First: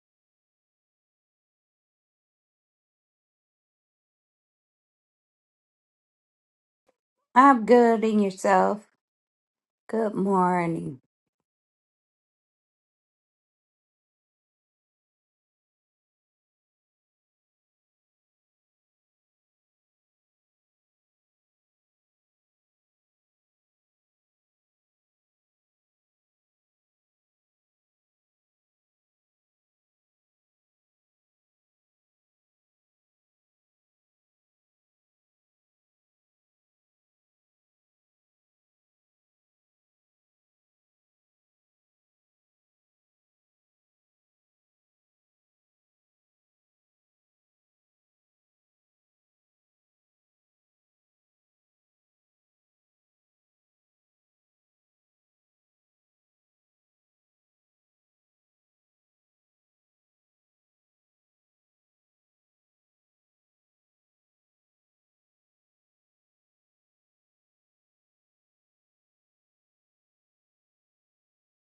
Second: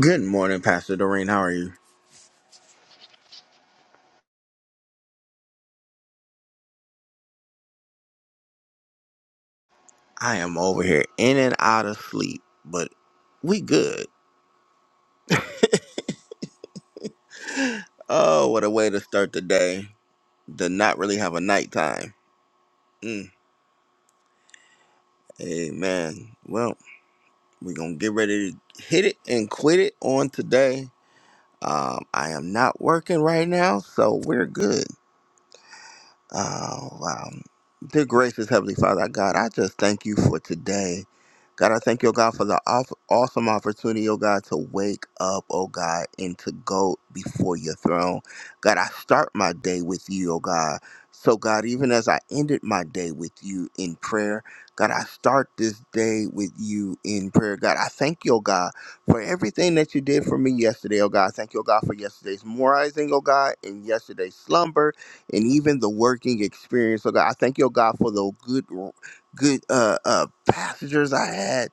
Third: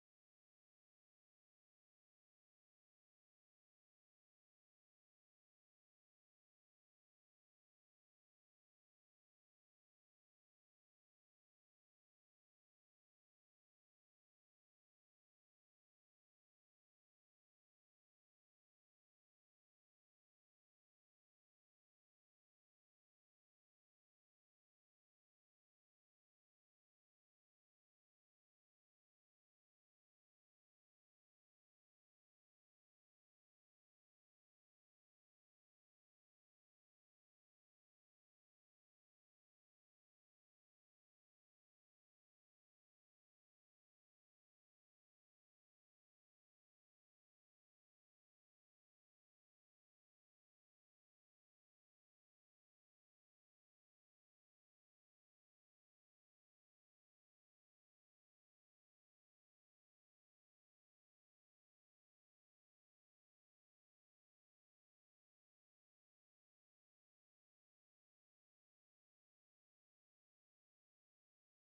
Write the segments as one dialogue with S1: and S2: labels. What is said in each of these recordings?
S1: Good morning, Pastor Doreen. How are you?
S2: I'm good in yourself. Good
S1: I am over
S2: morning.
S1: here in and out of sleep, but we good. Oh, what a way to start the day. To not really have a nighttime. Mm. Amen. Well, we're going to get ready to hit it and quit it on today. Um, I am not working right now, so we're good. Oh, wow. Dear gracious Heavenly Father, God, I just thank you for today. God, I thank you, oh God, for the aw- awesome opportunity, oh God, to wake up, oh God, and to go before your throne. God, I start my day with you, oh God. So, God, even as I ended my day with you in prayer, God, I start this day with you in prayer. God, I thank you, oh God, for everything that you did for me yesterday, oh God. Thank you, oh God, for yesterday's morizing, oh God, and yesterday's slumber and even the working experience. So God, I thank your God for the good, good uh, uh, passengers I had.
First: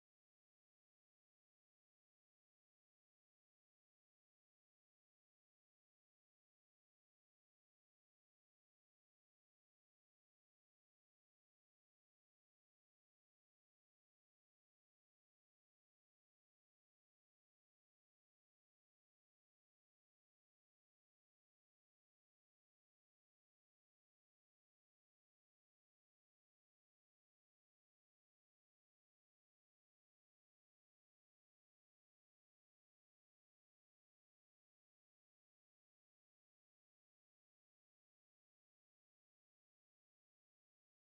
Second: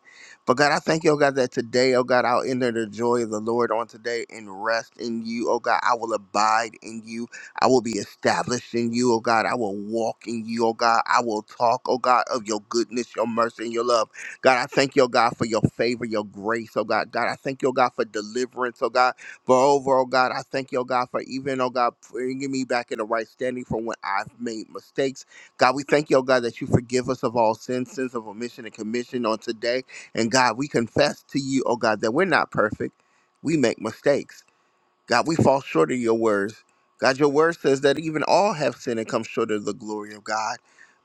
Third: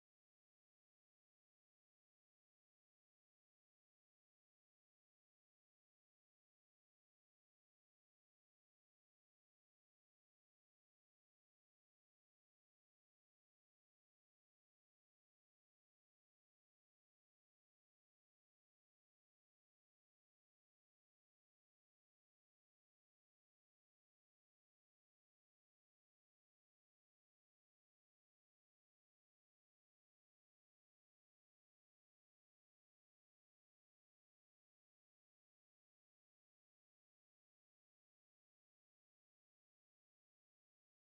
S1: But God, I thank you, oh God, that today, oh God, I'll enter the joy of the Lord on today and rest in you. Oh God, I will abide in you. I will be established in you, oh God. I will walk in you, oh God. I will talk, oh God, of your goodness, your mercy, and your love. God, I thank you, oh God, for your favor, your grace, oh God. God, I thank you, oh God, for deliverance, oh God. Moreover, oh God, I thank you, oh God, for even, oh God, bringing me back in the right standing from when I've made mistakes. God, we thank you, oh God, that you forgive us of all sins, sins of omission and commission on today. And God, we confess to you, oh God, that we're not perfect. We make mistakes. God, we fall short of your words. God, your word says that even all have sinned and come short of the glory of God.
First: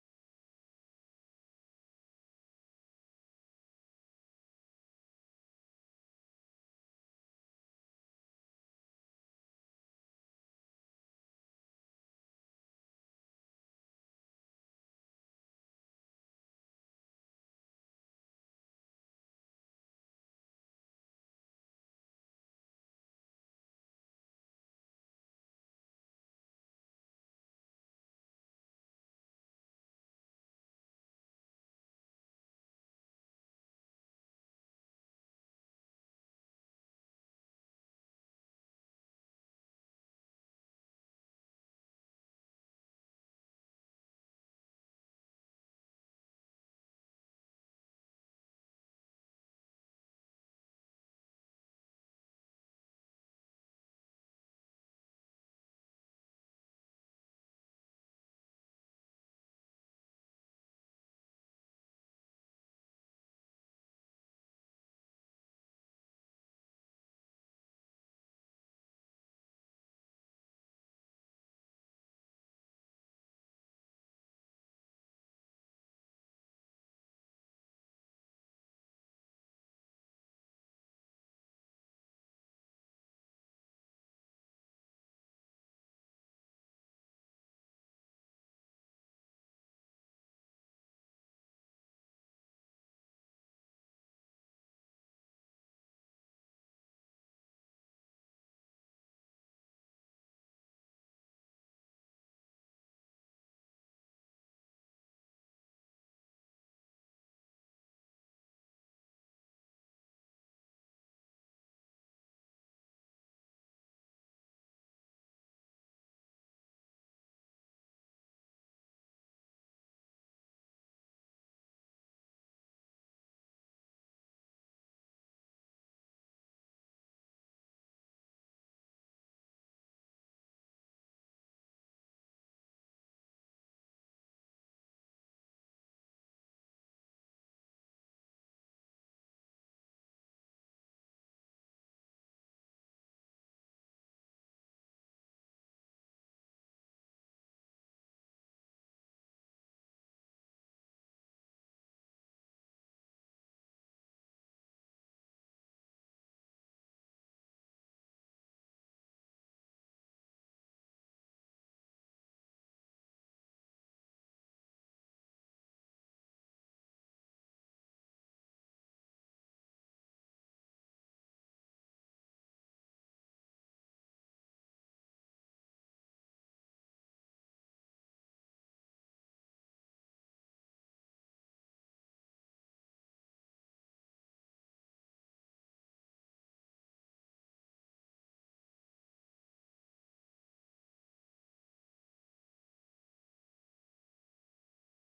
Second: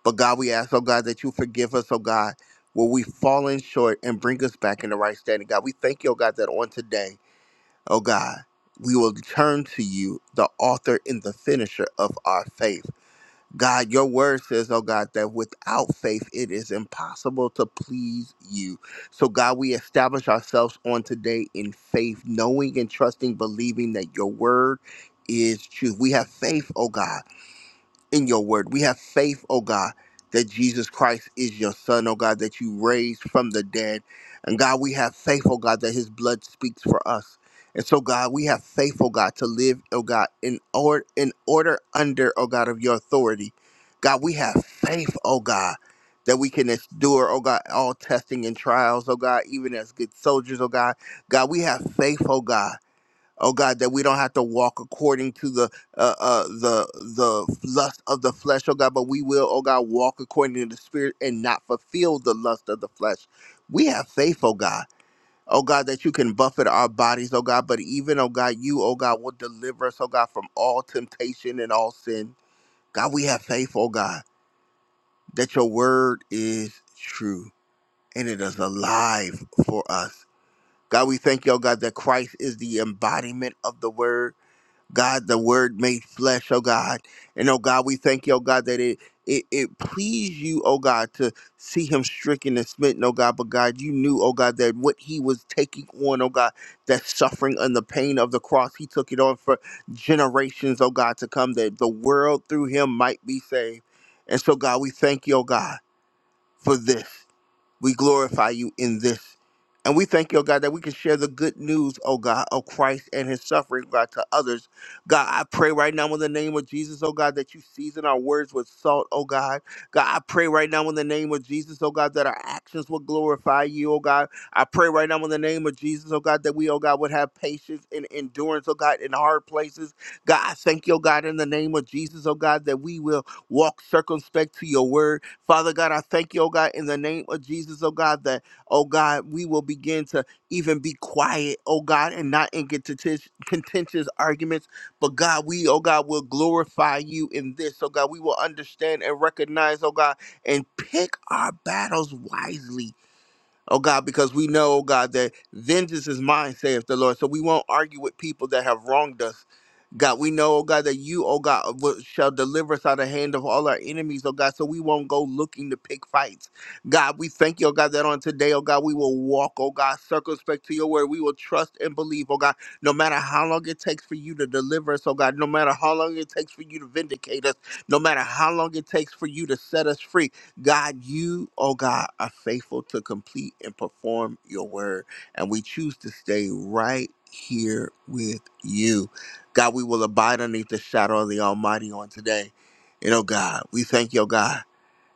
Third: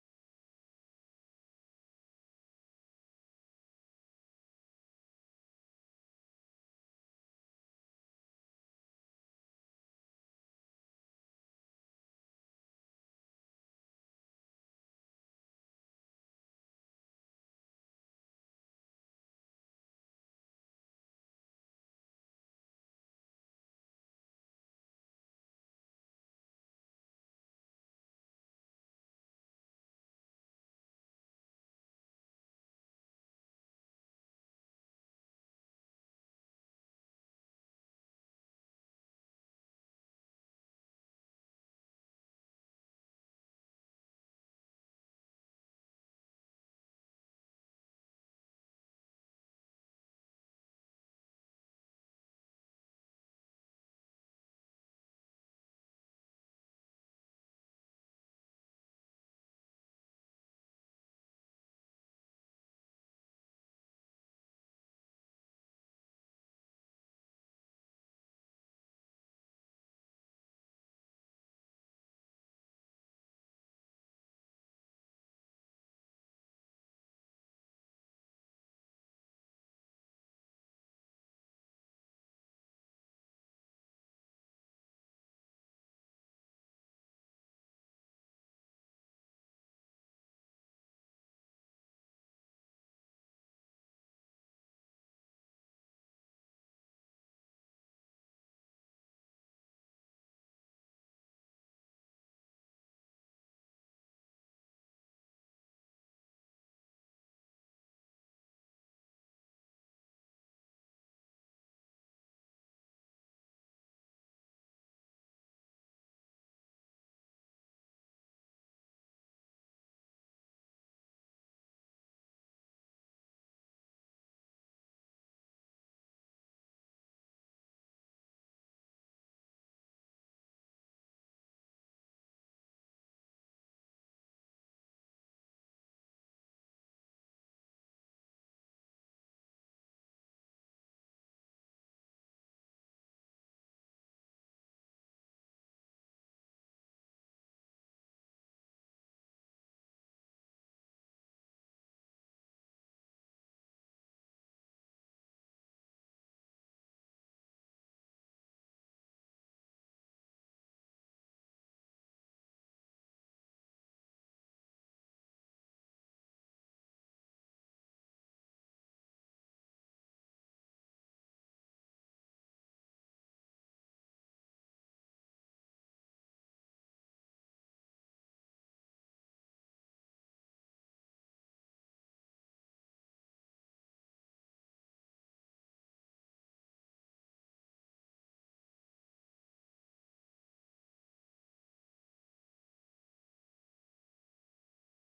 S1: But God, we ask, oh God, that you forgive us, oh God, where we've fallen short and bring us back in the right standing. God, we thank you, oh God, that on today. O God, we will turn to you, the author and the finisher of our faith. God, your word says, oh God, that without faith it is impossible to please you. So, God, we establish ourselves on today in faith, knowing and trusting, believing that your word is true. We have faith, oh God in your word. We have faith, oh God, that Jesus Christ is your son, oh God, that you raised from the dead. And God, we have faith, oh God, that his blood speaks for us. And so, God, we have faith, oh God, to live, oh God, in order, in order under, oh God, of your authority. God, we have faith, oh God, that we can endure, oh God, all testing and trials, oh God, even as good soldiers, oh God. God, we have faith, oh God oh God, that we don't have to walk according to the uh, uh, the the lust of the flesh, oh God, but we will, oh God, walk according to the Spirit and not fulfill the lust of the flesh. We have faith, oh God. Oh God, that you can buffet our bodies, oh God, but even, oh God, you, oh God, will deliver us, oh God, from all temptation and all sin. God, we have faith, oh God, that your word is true and it is alive for us. God, we thank you, oh God, that Christ is the embodiment of the word. God, the word made flesh, oh God. And oh God, we thank you, oh God, that it it, it pleased you, oh God, to see him stricken and smitten, oh God. But God, you knew, oh God, that what he was taking on, oh God, that suffering and the pain of the cross, he took it on for generations, oh God, to come, that the world through him might be saved. And so, God, we thank you, oh God, for this. We glorify you in this. And we thank you, oh God, that we can share the good news, oh God, of Christ and his suffering, God, to others. God, I pray right now in the name of Jesus, oh God, that you season our words with salt, oh God. God, I pray right now in the name of Jesus, oh God, that our actions will glorify you, oh God. I pray right now in the name of Jesus, oh God, that we, oh God, would have patience and endurance, oh God, in hard places. God, I thank you, oh God, in the name of Jesus, oh God, that we will walk circumspect to your word. Father God, I thank you, oh God, in the name of Jesus, oh God, that, oh God, we will begin to even be quiet, oh God, and not in contentious contentious arguments. But God, we, oh God, will glorify you in this, oh God. We will understand and recognize, oh God, and pick our battles wisely. Oh God, because we know, oh God, that vengeance is mine, saith the Lord. So we won't argue with people that have wronged us. God, we know, oh God, that you, oh God, will- shall deliver us out of the hand of all our enemies, oh God, so we won't go looking to pick fights. God, we thank you, oh God, that on today, oh God, we will walk, oh God, circumspect to your word. We will trust and believe, oh God, no matter how long it takes for you to deliver us, oh God, no matter how long it takes for you to vindicate us, no matter how long it takes for you to set us free. God, you, oh God, are faithful to complete and perform your word. And we choose to stay right here with you. God, we will abide underneath the shadow of the Almighty on today. And oh God, we thank you, oh God,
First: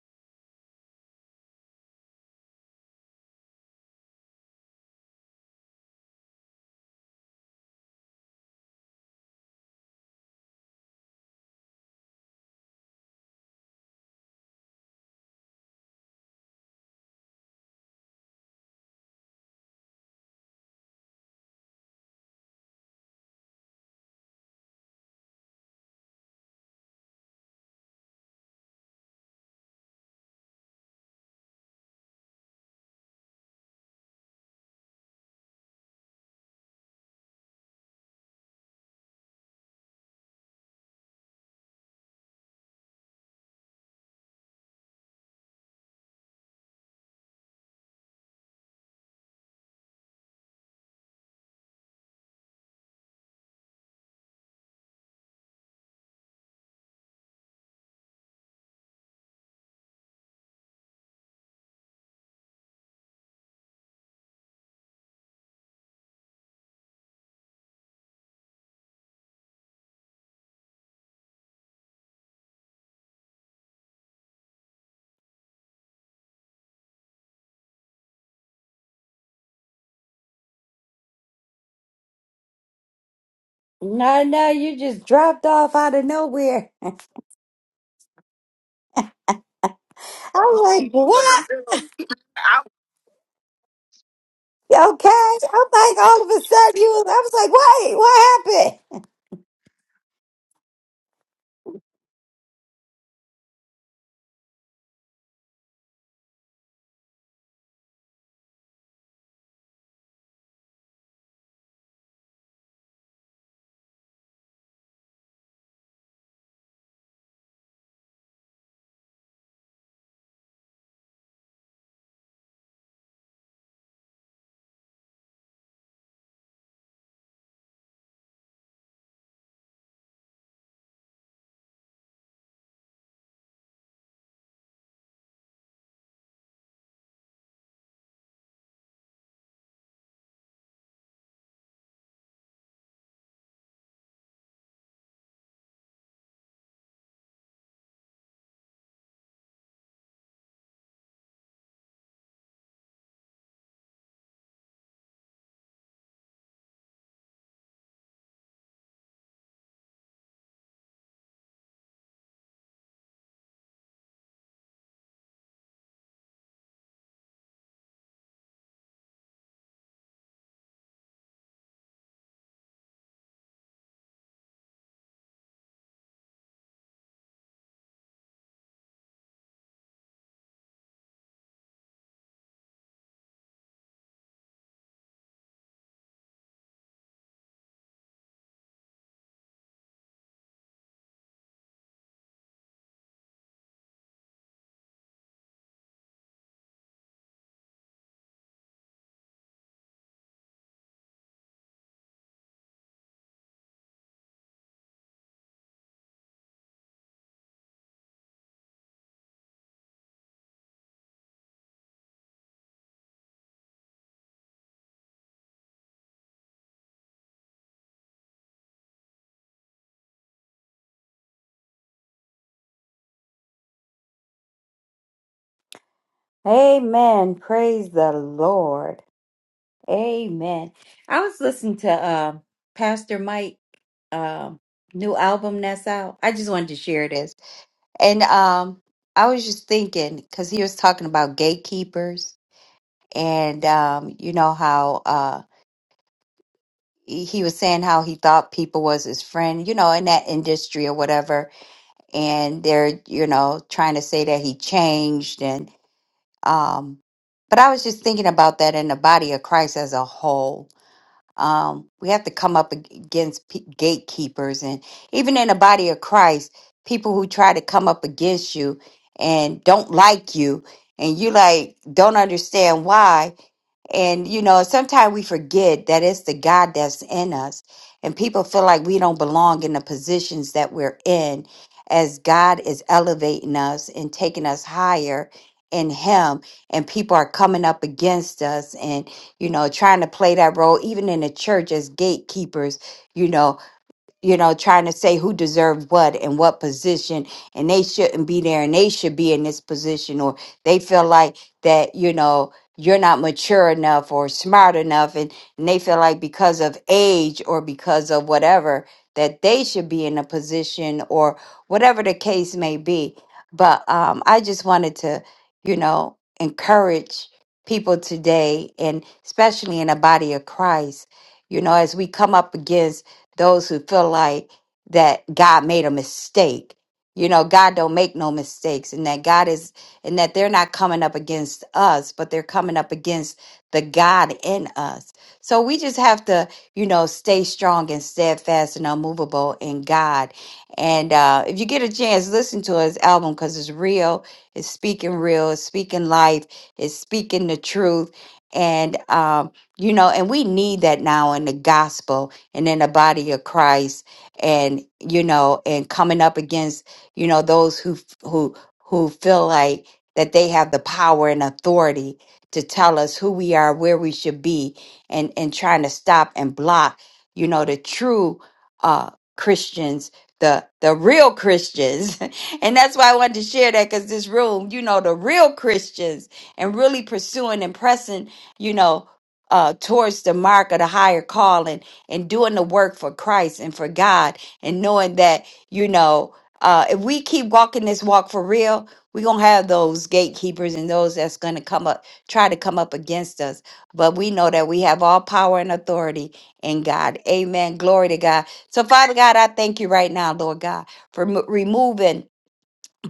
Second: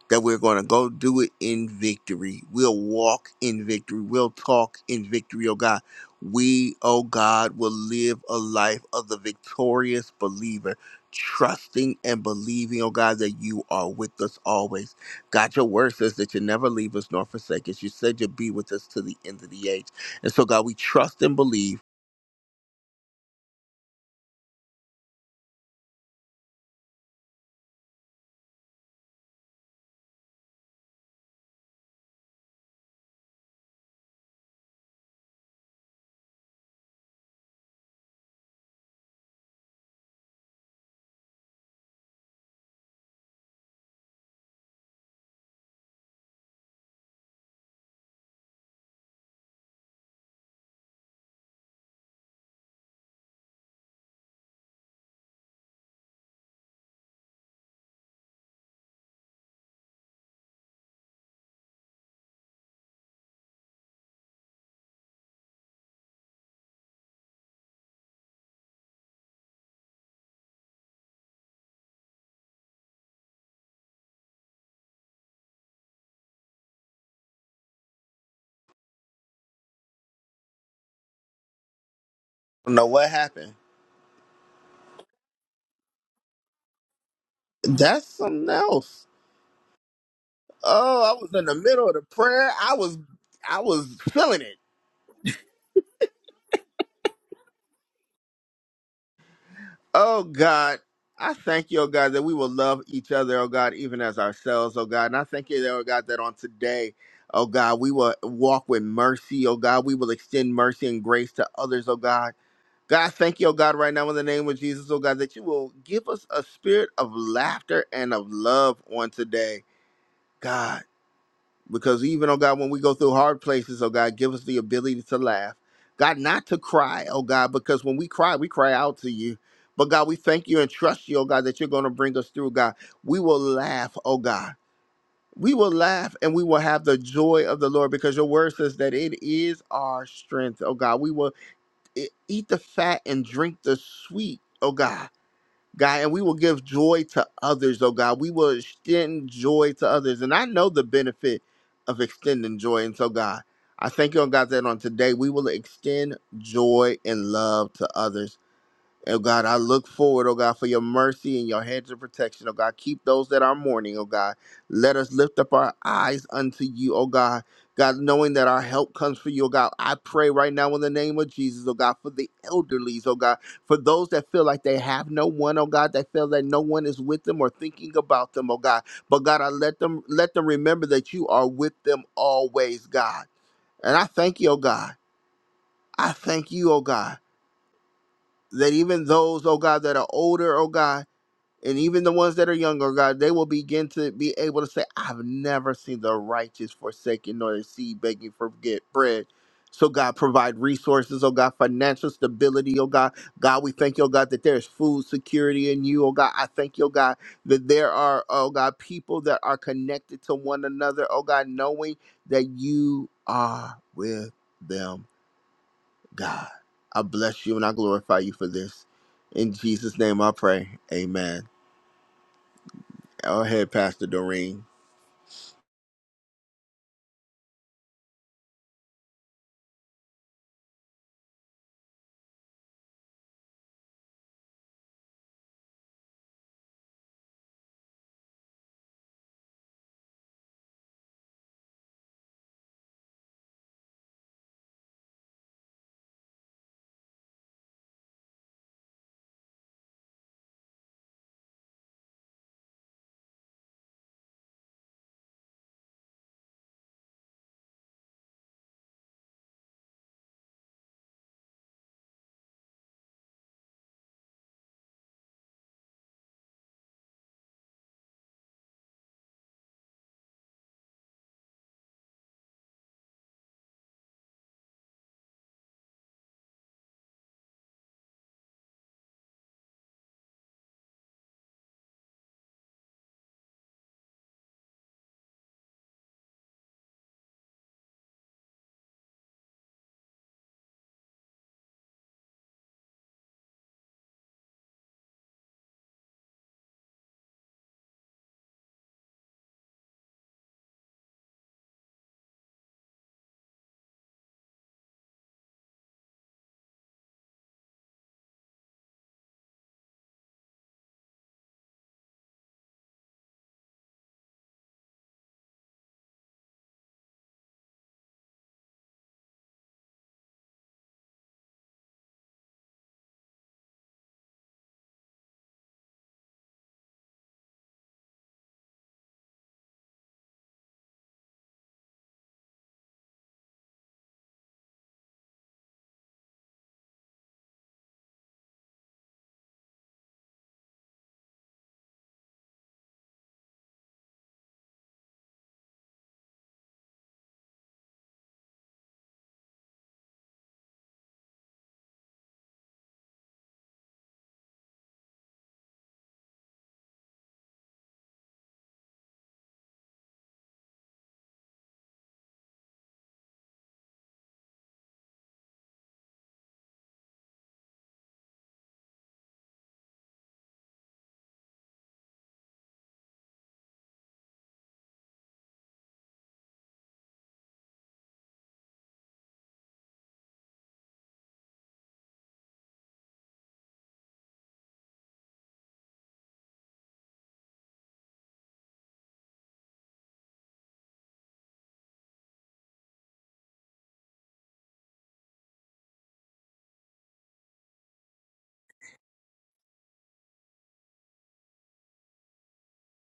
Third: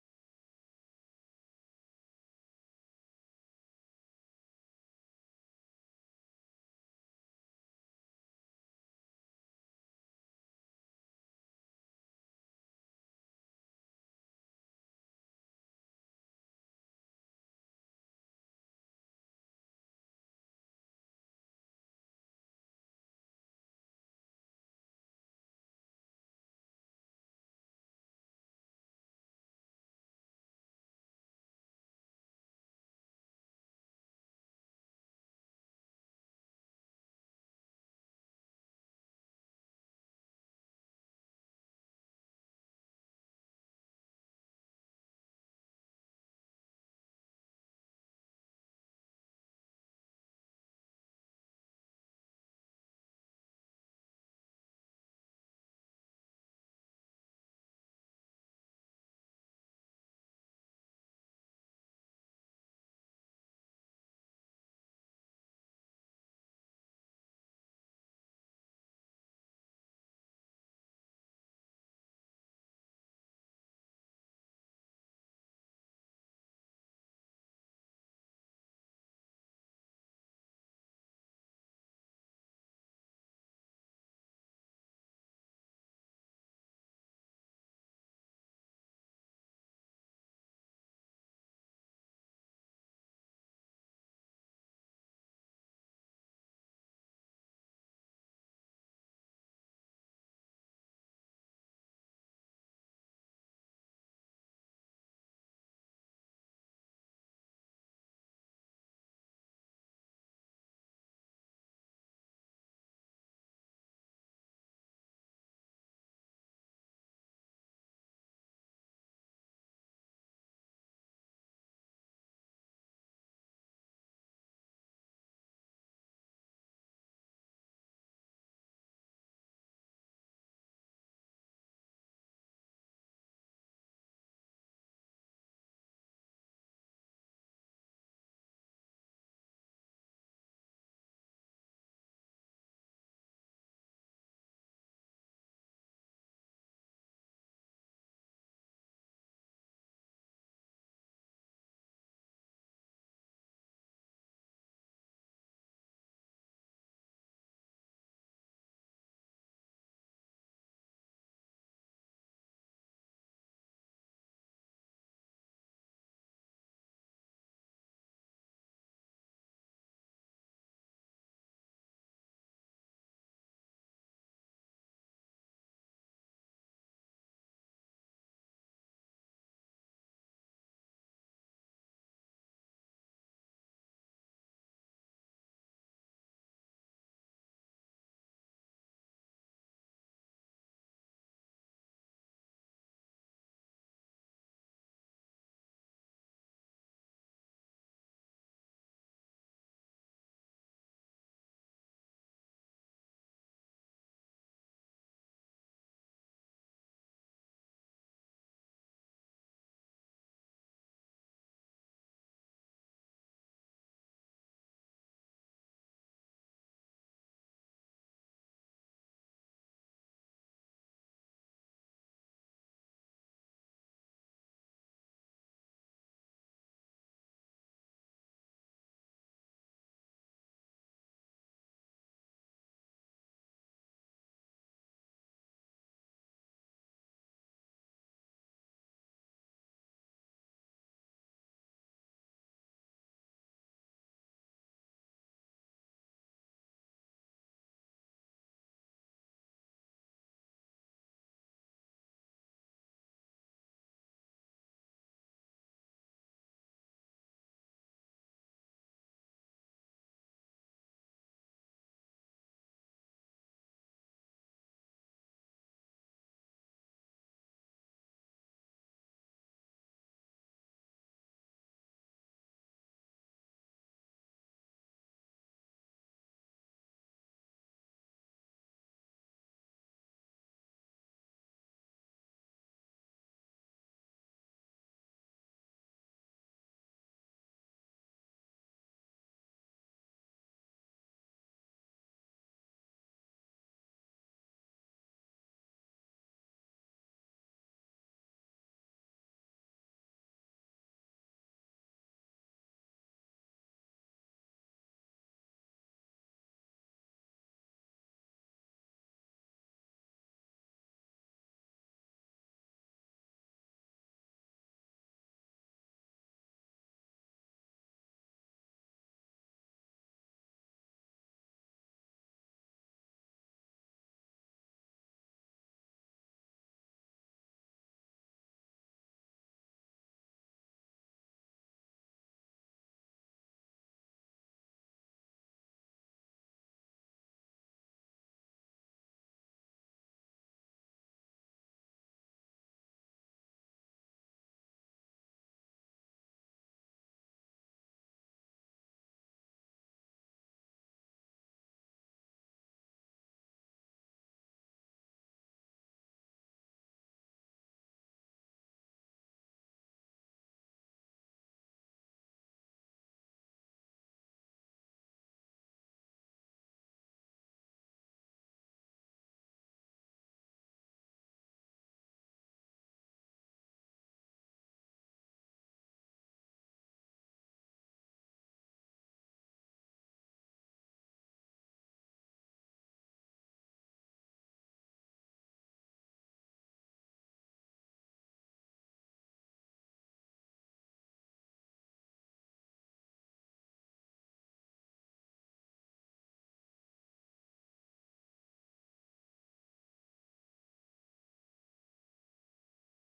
S1: that we're going to go do it in victory. We'll walk in victory. We'll talk in victory, oh God. We, oh God, will live a life of the victorious believer, trusting and believing, oh God, that you are with us always. God, your word says that you never leave us nor forsake us. You said you'll be with us to the end of the age. And so, God, we trust and believe. I don't know what happened
S2: No, no, you just dropped off out of nowhere.
S1: That's something else.
S2: I'm like,
S1: Oh, I was in
S2: what?
S1: the middle of the prayer. I was I was feeling it.
S2: Okay. I'm like, all of a sudden, you was, I was like, wait, what happened?
S1: Oh God. I thank you, oh God, that we will love each other, oh God, even as ourselves, oh God. And I thank you, oh God, that on today, oh God, we will walk with mercy, oh God. We will extend mercy and grace to others, oh God. God, I thank you, oh God, right now in the name of Jesus, oh God, that you will give us a spirit of laughter and of love on today. God. Because even, oh God, when we go through hard places, oh God, give us the ability to laugh. God, not to cry, oh God, because when we cry, we cry out to you. But God, we thank you and trust you, oh God, that you're going to bring us through, God. We will laugh, oh God. We will laugh and we will have the joy of the Lord because your word says that it is our strength, oh God. We will e- eat the fat and drink the sweet, oh God God, and we will give joy to others, oh God. We will extend joy to others. And I know the benefit of extending joy. And so, God, I thank you, oh God, that on today we will extend joy and love to others. Oh God, I look forward, oh God, for your mercy and your hedge of protection, oh God. Keep those that are mourning, oh God. Let us lift up our eyes unto you, oh God. God, knowing that our help comes from you, oh God, I pray right now in the name of Jesus, oh God, for the elderlies, oh God, for those that feel like they have no one, oh God, that feel that no one is with them or thinking about them, oh God. But God, I let them let them remember that you are with them always, God. And I thank you, oh God. I thank you, oh God, that even those, oh God, that are older, oh God and even the ones that are younger, God, they will begin to be able to say, I've never seen the righteous forsaken nor the seed begging for get bread. So, God, provide resources, oh God, financial stability, oh God. God, we thank you, oh God, that there's food security in you, oh God. I thank you, oh God, that there are, oh God, people that are connected to one another, oh God, knowing that you are with them, God. I bless you and I glorify you for this. In Jesus' name I pray. Amen. Go ahead, Pastor Doreen.
S2: Amen. Praise the Lord. Amen. I was listening to um Pastor Mike um, new album that's out. I just wanted to share this. And um, I was just thinking, because he was talking about gatekeepers and um, you know how. uh, he was saying how he thought people was his friend, you know, in that industry or whatever. And they're, you know, trying to say that he changed and um but I was just thinking about that in the body of Christ as a whole. Um we have to come up ag- against p- gatekeepers and even in the body of Christ, people who try to come up against you and don't like you and you like don't understand why and you know, sometimes we forget that it's the God that's in us. And people feel like we don't belong in the positions that we're in as God is elevating us and taking us higher in him and people are coming up against us and you know trying to play that role even in the church as gatekeepers you know you know, trying to say who deserved what and what position, and they shouldn't be there and they should be in this position, or they feel like that, you know, you're not mature enough or smart enough, and, and they feel like because of age or because of whatever that they should be in a position or whatever the case may be. But um, I just wanted to, you know, encourage people today, and especially in the body of Christ, you know, as we come up against those who feel like that God made a mistake. You know, God don't make no mistakes and that God is and that they're not coming up against us, but they're coming up against the God in us. So we just have to, you know, stay strong and steadfast and unmovable in God. And uh, if you get a chance, listen to his album because it's real. It's speaking real. It's speaking life. It's speaking the truth. And um, you know, and we need that now in the gospel and in the body of Christ and you know and coming up against you know those who who who feel like that they have the power and authority to tell us who we are where we should be and and trying to stop and block you know the true uh Christians the the real Christians and that's why I wanted to share that cuz this room you know the real Christians and really pursuing and pressing you know uh towards the mark of the higher calling and doing the work for Christ and for God and knowing that, you know, uh, if we keep walking this walk for real, we're going to have those gatekeepers and those that's going to come up, try to come up against us. But we know that we have all power and authority in God. Amen. Glory to God. So, Father God, I thank you right now, Lord God, for mo- removing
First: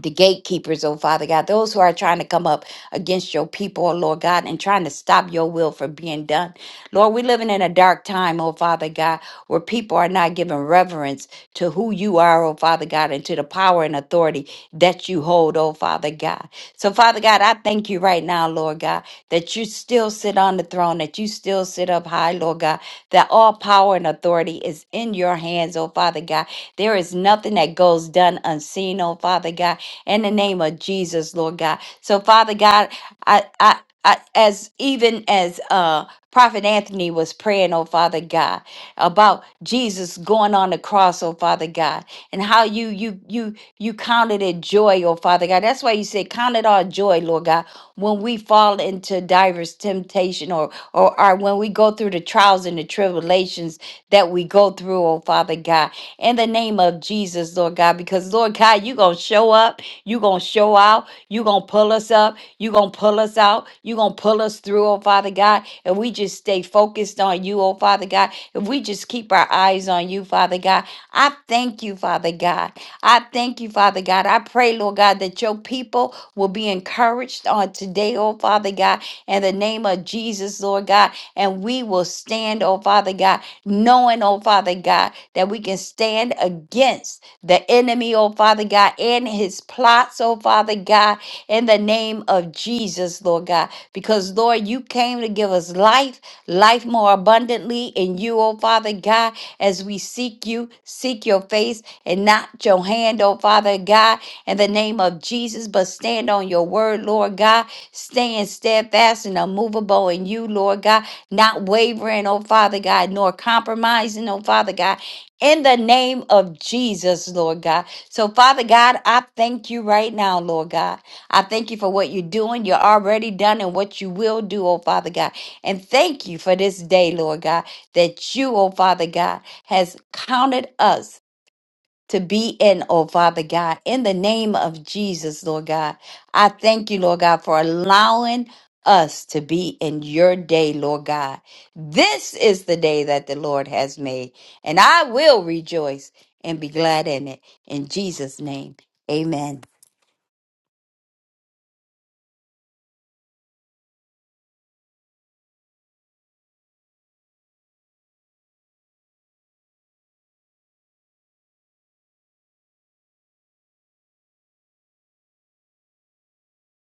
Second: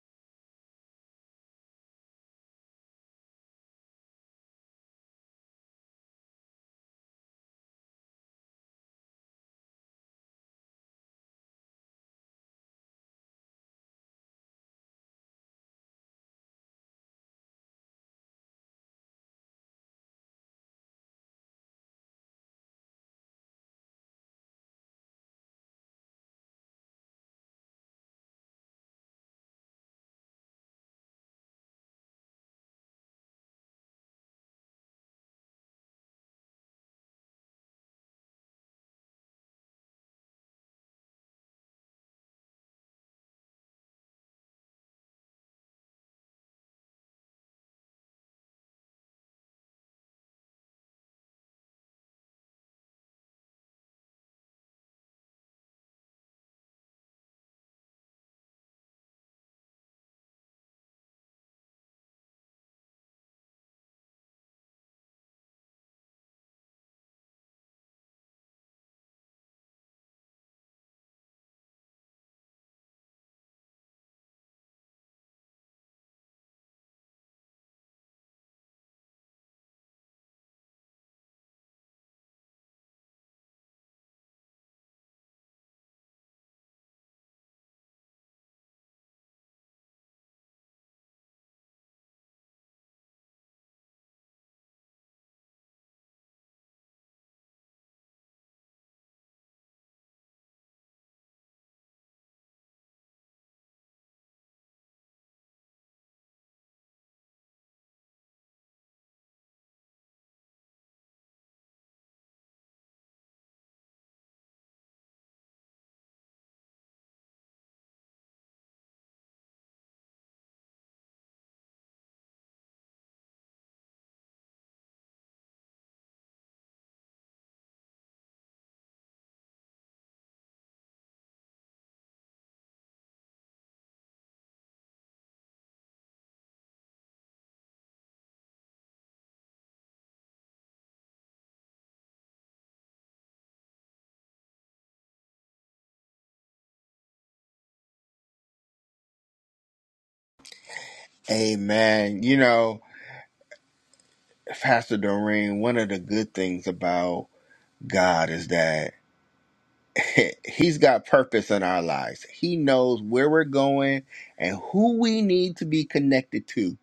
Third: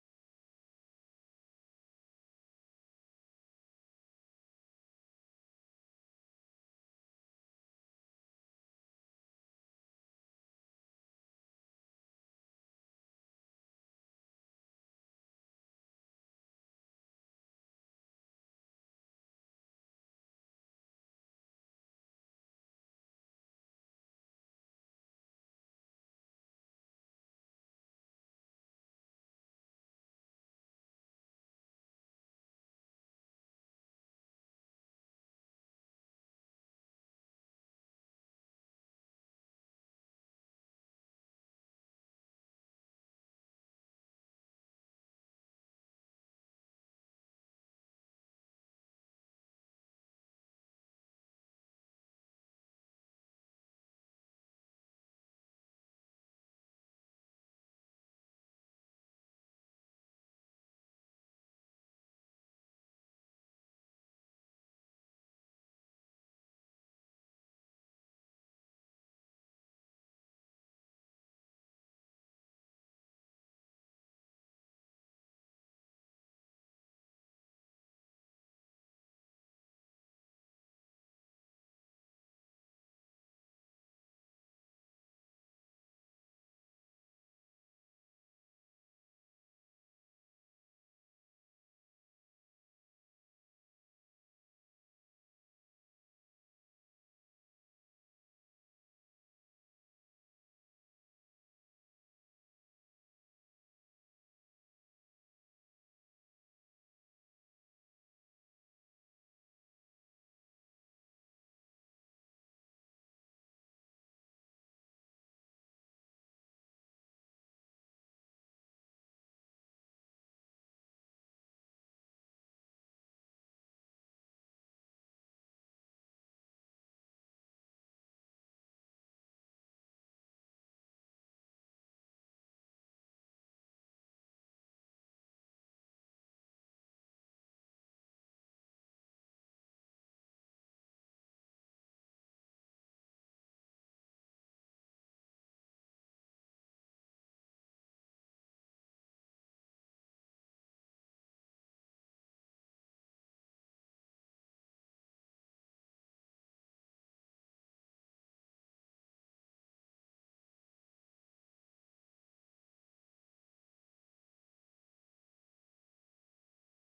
S2: the gatekeepers, oh Father God, those who are trying to come up against your people, oh Lord God, and trying to stop your will from being done. Lord, we're living in a dark time, oh Father God, where people are not giving reverence to who you are, oh Father God, and to the power and authority that you hold, oh Father God. So, Father God, I thank you right now, Lord God, that you still sit on the throne, that you still sit up high, Lord God, that all power and authority is in your hands, oh Father God. There is nothing that goes done unseen, oh Father God in the name of Jesus, Lord God. So, Father God, I, I, I as even as uh Prophet Anthony was praying, oh Father God, about Jesus going on the cross, oh Father God, and how you you you you counted it joy, oh Father God. That's why you say count it all joy, Lord God, when we fall into diverse temptation or or, or when we go through the trials and the tribulations that we go through, oh Father God. In the name of Jesus, Lord God, because Lord God, you're gonna show up you're going to show out. You're going to pull us up. You're going to pull us out. You're going to pull us through, oh Father God. And we just stay focused on you, oh Father God. If we just keep our eyes on you, Father God, I thank you, Father God. I thank you, Father God. I pray, Lord God, that your people will be encouraged on today, oh Father God, in the name of Jesus, Lord God. And we will stand, oh Father God, knowing, oh Father God, that we can stand against the enemy, oh Father God, and his plots, oh Father God, in the name of Jesus, Lord God. Because, Lord, you came to give us life, life more abundantly in you, oh Father God, as we seek you, seek your face, and not your hand, oh Father God, in the name of Jesus, but stand on your word, Lord God, staying steadfast and unmovable in you, Lord God, not wavering, oh Father God, nor compromising, oh Father God, in the name of Jesus, Lord God. So, Father God, I thank you right now, Lord God. I thank you for what you're doing, you're already done, and what you will do, oh Father God. And thank you for this day, Lord God, that you, oh Father God, has counted us to be in, oh Father God, in the name of Jesus, Lord God. I thank you, Lord God, for allowing us to be in your day, Lord God. This is the day that the Lord has made, and I will rejoice and be glad in it. In Jesus' name, amen.
S1: Amen. You know, Pastor Doreen, one of the good things about God is that He's got purpose in our lives. He knows where we're going and who we need to be connected to.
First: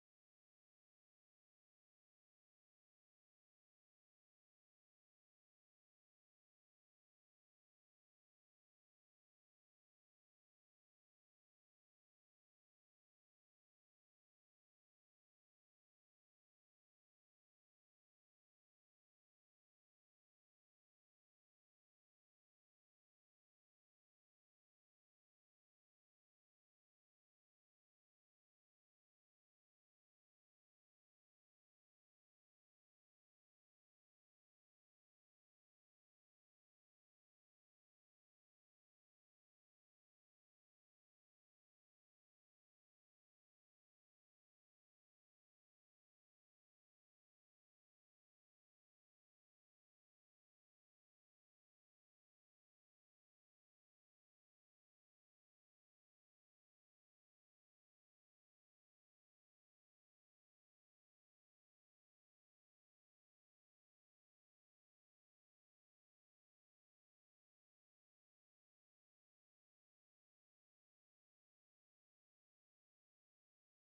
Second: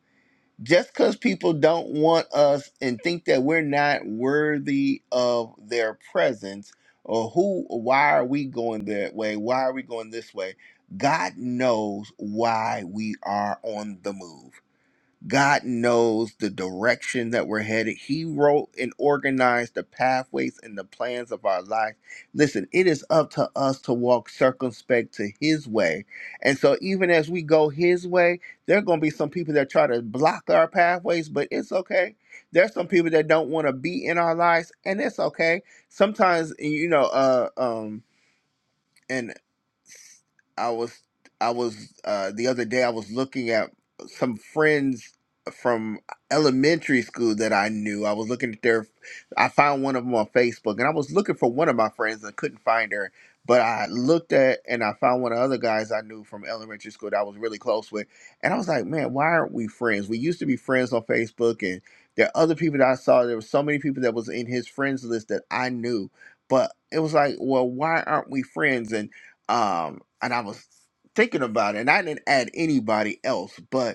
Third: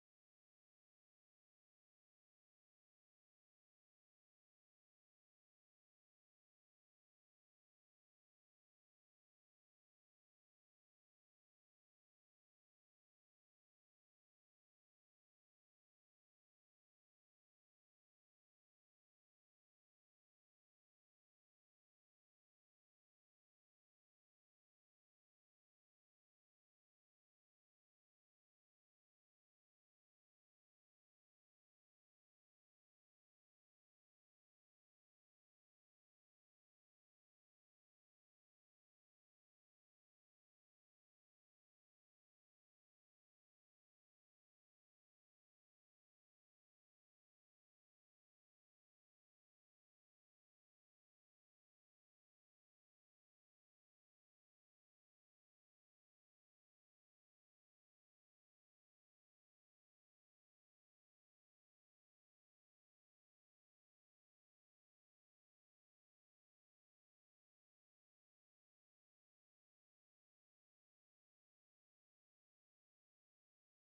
S1: Just because people don't want us and think that we're not worthy of their presence, or who, why are we going that way? Why are we going this way? God knows why we are on the move. God knows the direction that we're headed. He wrote and organized the pathways and the plans of our life. Listen, it is up to us to walk circumspect to His way. And so, even as we go His way, there are going to be some people that try to block our pathways, but it's okay. There's some people that don't want to be in our lives, and it's okay. Sometimes, you know, uh, um, I was I was uh, the other day I was looking at some friends from elementary school that I knew. I was looking at their I found one of them on Facebook and I was looking for one of my friends and couldn't find her. But I looked at and I found one of the other guys I knew from elementary school that I was really close with. And I was like, man, why aren't we friends? We used to be friends on Facebook and there are other people that I saw. There were so many people that was in his friends list that I knew. But it was like, well, why aren't we friends? And um, and I was thinking about it, and I didn't add anybody else, but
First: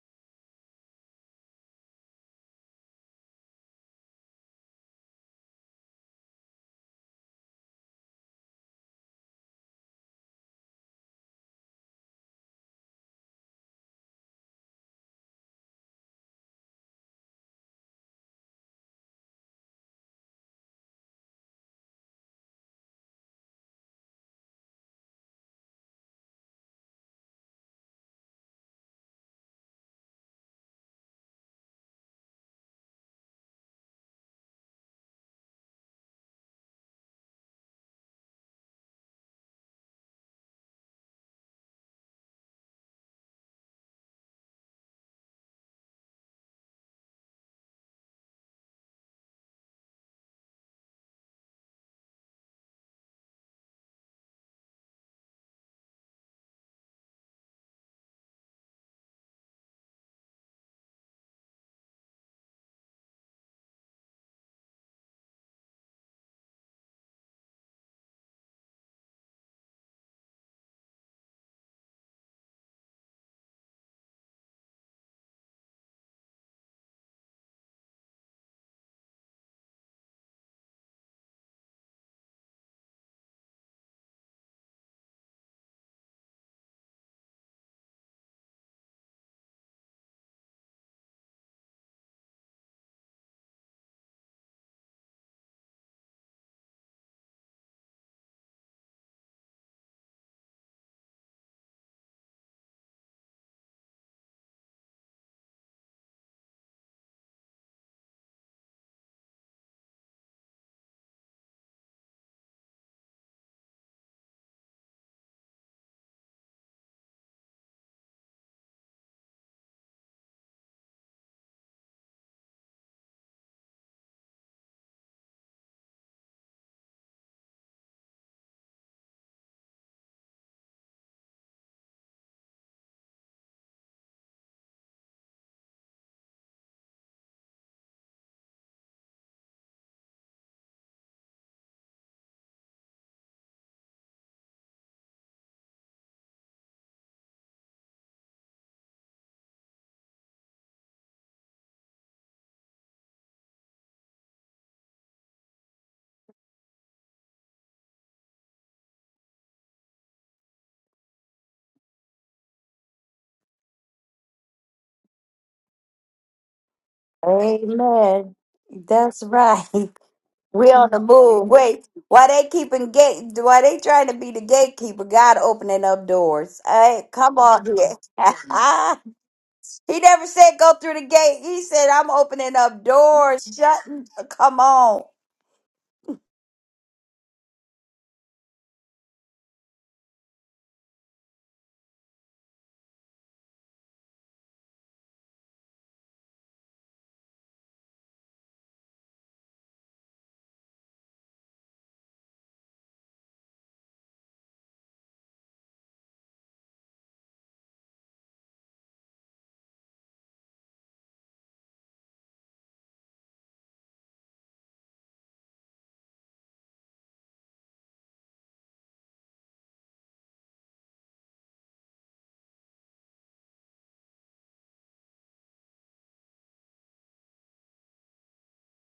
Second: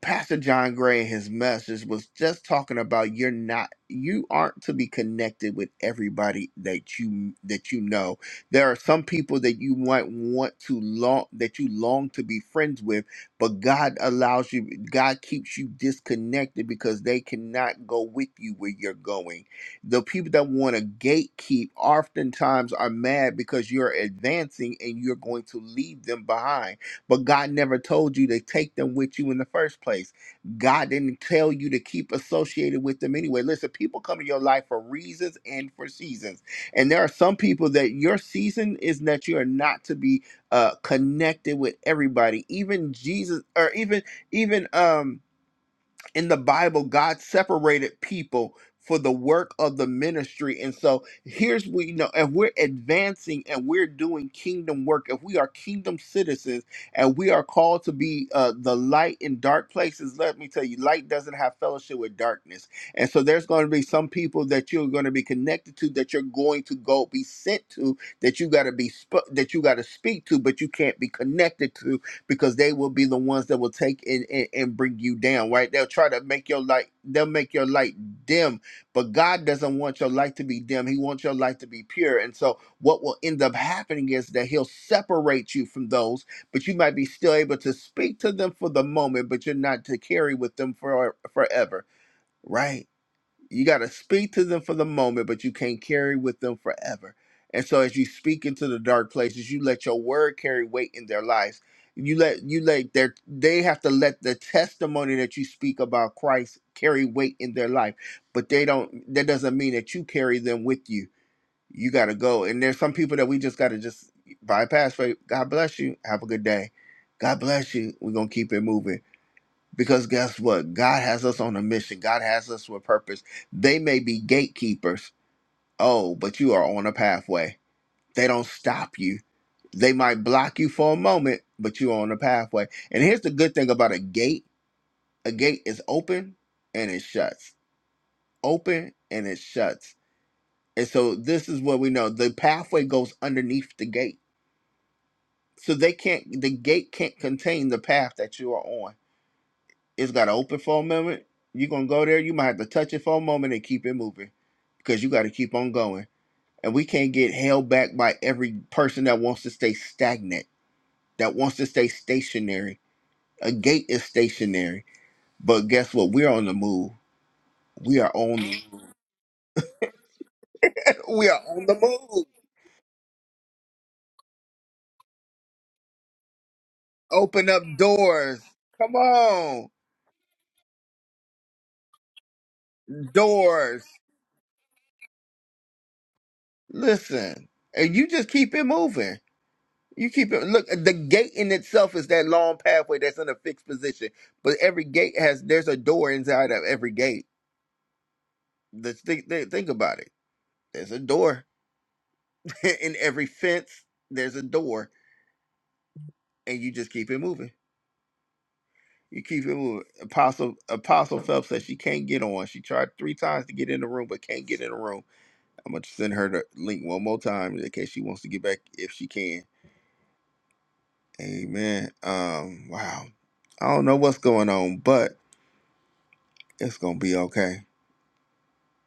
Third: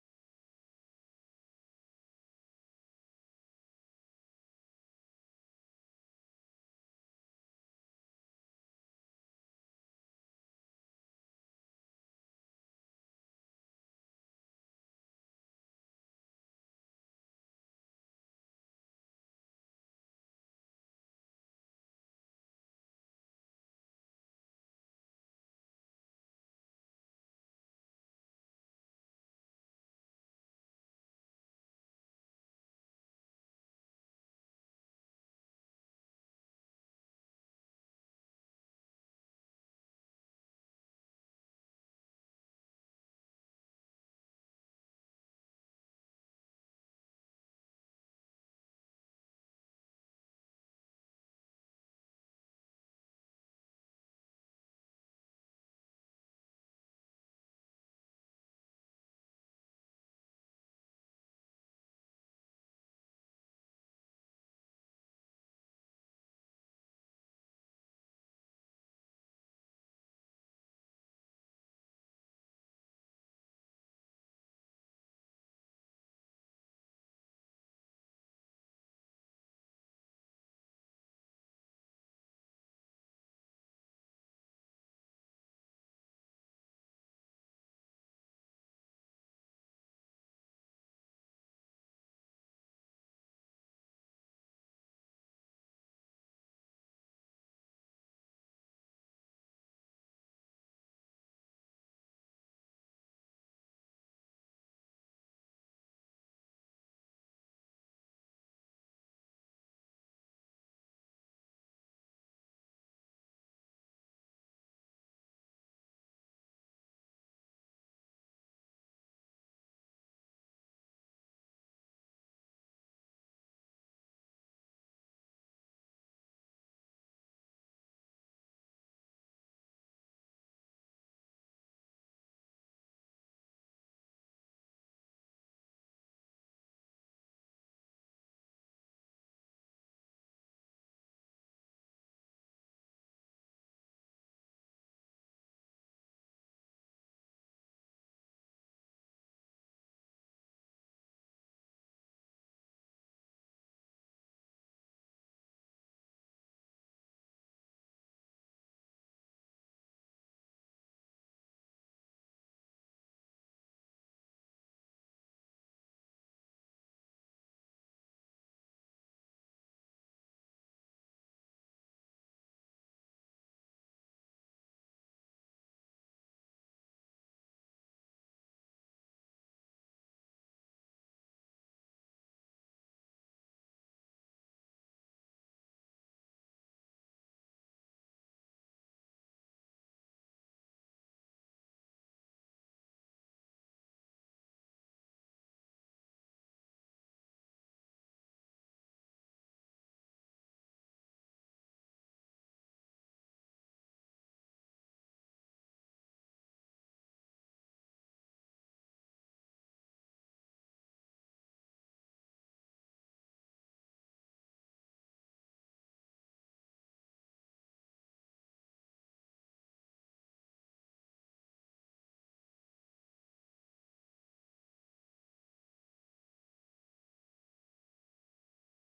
S1: Pastor John Gray in his message was just talking about you're not you aren't to be connected with everybody that you that you know. There are some people that you might want to long that you long to be friends with, but God allows you God keeps you disconnected because they cannot go with you where you're going. The people that want to gatekeep oftentimes are mad because you're advancing and you're going to leave them behind but God never told you to take them with you in the first place. God didn't tell you to keep associated with them anyway. Listen, people come in your life for reasons and for seasons. And there are some people that your season is that you are not to be uh connected with everybody. Even Jesus or even even um in the Bible, God separated people for the work of the ministry. And so here's we you know if we're advancing and we're doing kingdom work, if we are kingdom citizens and we are called to be uh, the light in dark places, let me tell you, light doesn't have fellowship with darkness. And so there's going to be some people that you're going to be connected to that you're going to go be sent to that you got to be sp- that you got to speak to but you can't be connected to because they will be the ones that will take and, and, and bring you down, right? They'll try to make your light, they'll make your light dim, but God doesn't want your light to be dim. He wants your light to be pure. And so what will end up happening is that he'll separate you from those, but you might be still able to speak to them for the moment, but you're not to carry with them for forever, right? You got to speak to them for the moment, but you can't carry with them forever. And so as you speak into the dark places, you let your word carry weight in their lives. You let you let their they have to let the testimony that you speak about Christ carry weight in their life. But they don't that doesn't mean that you carry them with you. You got to go. And there's some people that we just got to just bypass. Right? God bless you. Have a good day. God bless you. We're going to keep it moving because guess what? God has us on a mission. God has us with purpose. They may be gatekeepers. Oh, but you are on a pathway. They don't stop you. They might block you for a moment, but you're on a pathway. And here's the good thing about a gate a gate is open and it shuts, open and it shuts. And so this is what we know the pathway goes underneath the gate. So they can't, the gate can't contain the path that you are on it's got to open for a moment. You're gonna go there. You might have to touch it for a moment and keep it moving because you got to keep on going. And we can't get held back by every person that wants to stay stagnant, that wants to stay stationary. A gate is stationary, but guess what? We're on the move. We are
S2: Amen.
S1: on. the
S2: That's right. We on the
S1: We are
S2: move.
S1: on the
S2: Wait,
S1: move.
S2: why they keeping gate? Why they trying to be the gatekeeper? God opening up doors. Hey, come
S1: Open up
S2: on here.
S1: doors. Come on,
S2: He never said go through the gate. He said I'm opening up doors,
S1: doors.
S2: shutting. Come on.
S1: Listen, and you just keep it moving. You keep it. Look, the gate in itself is that long pathway that's in a fixed position, but every gate has there's a door inside of every gate. Let's think, think think about it. There's a door in every fence. There's a door, and you just keep it moving. You keep it moving. Apostle Apostle Phelps says she can't get on. She tried three times to get in the room, but can't get in the room. I'm gonna send her the link one more time in case she wants to get back if she can. Amen. Um. Wow. I don't know what's going on, but it's gonna be okay.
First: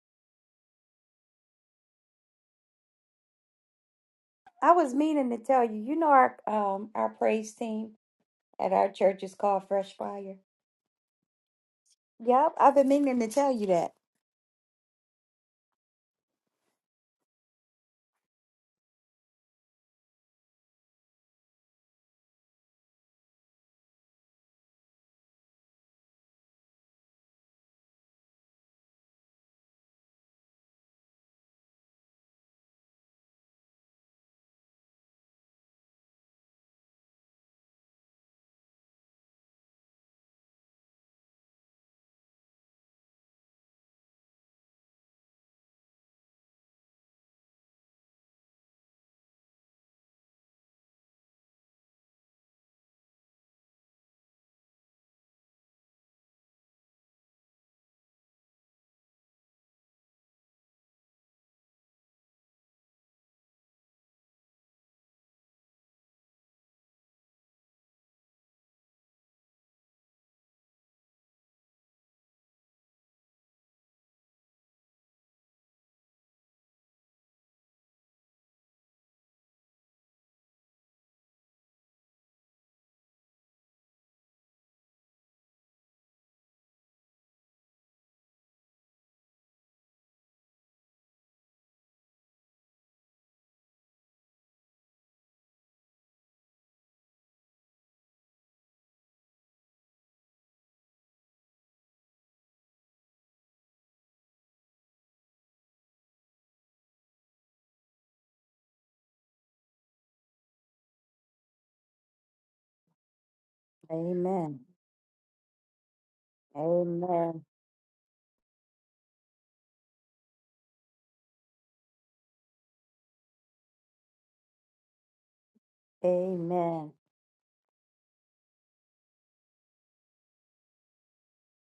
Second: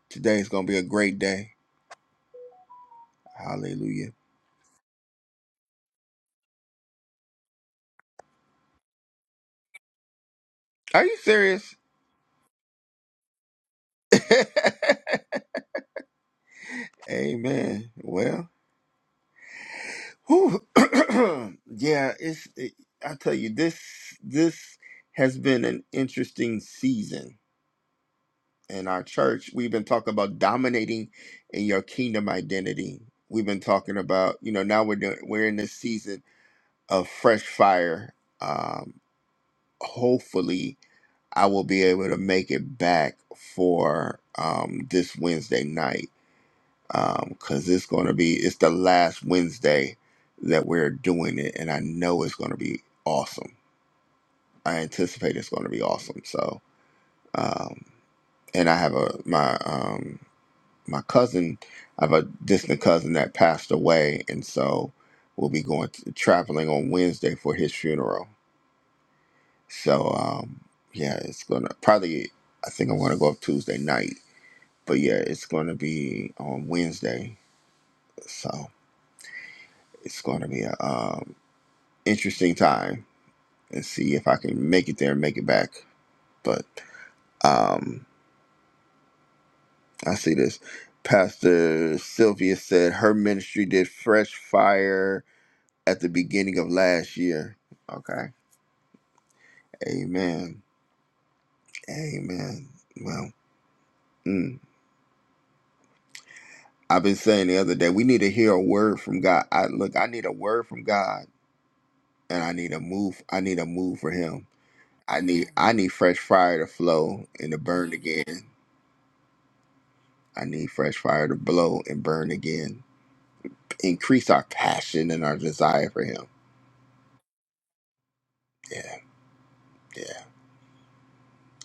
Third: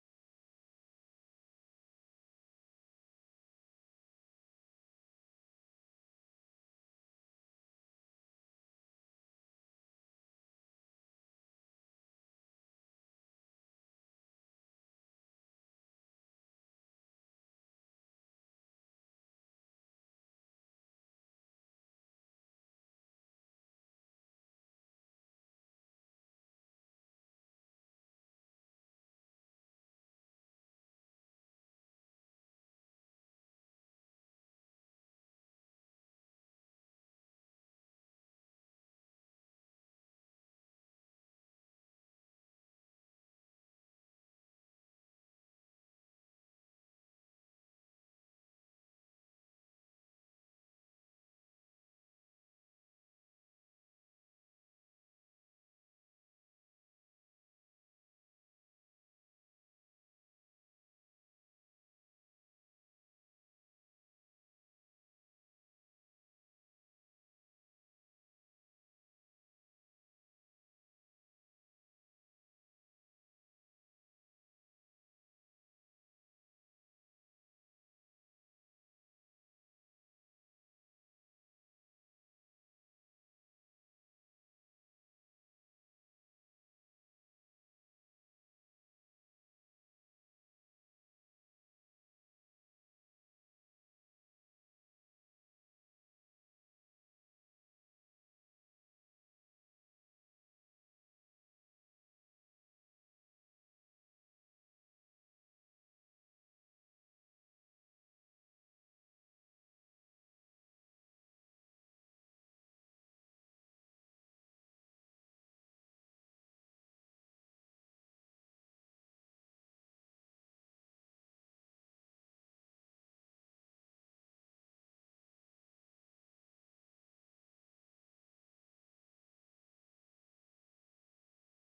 S1: Today's gonna be a great day. Hallelujah.
S2: I was meaning to tell you. You know our um our praise team at our church is called Fresh Fire.
S1: Are you serious?
S2: Yep, I've been meaning to tell you that.
S1: Amen. Well, whew. yeah, it's. It, I tell you, this this has been an interesting season in our church. We've been talking about dominating in your kingdom identity. We've been talking about, you know, now we're doing, we're in this season of fresh fire. Um, hopefully. I will be able to make it back for um, this Wednesday night because um, it's going to be it's the last Wednesday that we're doing it, and I know it's going to be awesome. I anticipate it's going to be awesome. So, um, and I have a my um, my cousin, I have a distant cousin that passed away, and so we'll be going to, traveling on Wednesday for his funeral. So, um, yeah, it's gonna probably. I think I'm gonna go up Tuesday night but yeah, it's going to be on Wednesday, so it's going to be a um, interesting time and see if I can make it there and make it back. But um, I see this. Pastor Sylvia said her ministry did fresh fire at the beginning of last year. Okay, Amen, Amen. Well, mm, I've been saying the other day we need to hear a word from God. I look, I need a word from God, and I need a move. I need a move for Him
S2: Amen.
S1: I need I need fresh fire to flow
S2: Amen.
S1: and to burn again. I need fresh fire to blow and burn again. Increase our passion and our desire for him.
S2: Amen.
S1: Yeah, yeah.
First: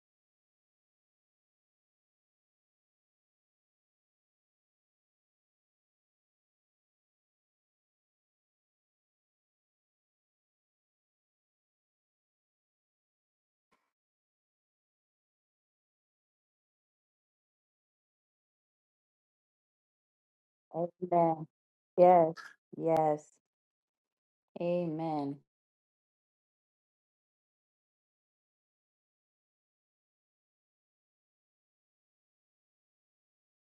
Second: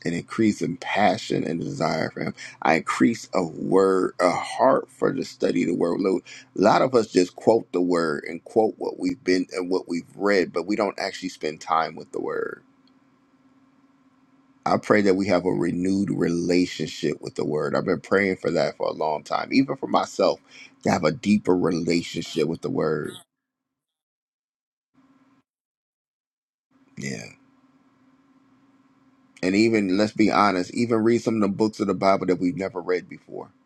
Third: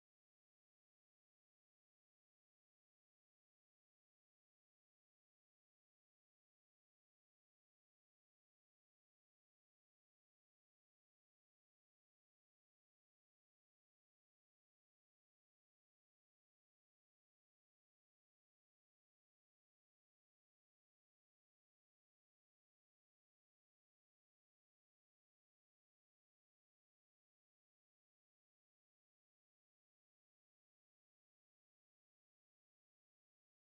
S1: An increase in passion and desire for him. I increase a word, a heart for the study of the word. Look, A lot of us just quote the word and quote what we've been and what we've read, but we don't actually spend time with the word. I pray that we have a renewed relationship with the word. I've been praying for that for a long time, even for myself, to have a
S2: Amen.
S1: deeper
S2: Yes.
S1: relationship with the word.
S2: Yes. Amen.
S1: Yeah. And even, let's be honest, even read some of the books of the Bible that we've never read before.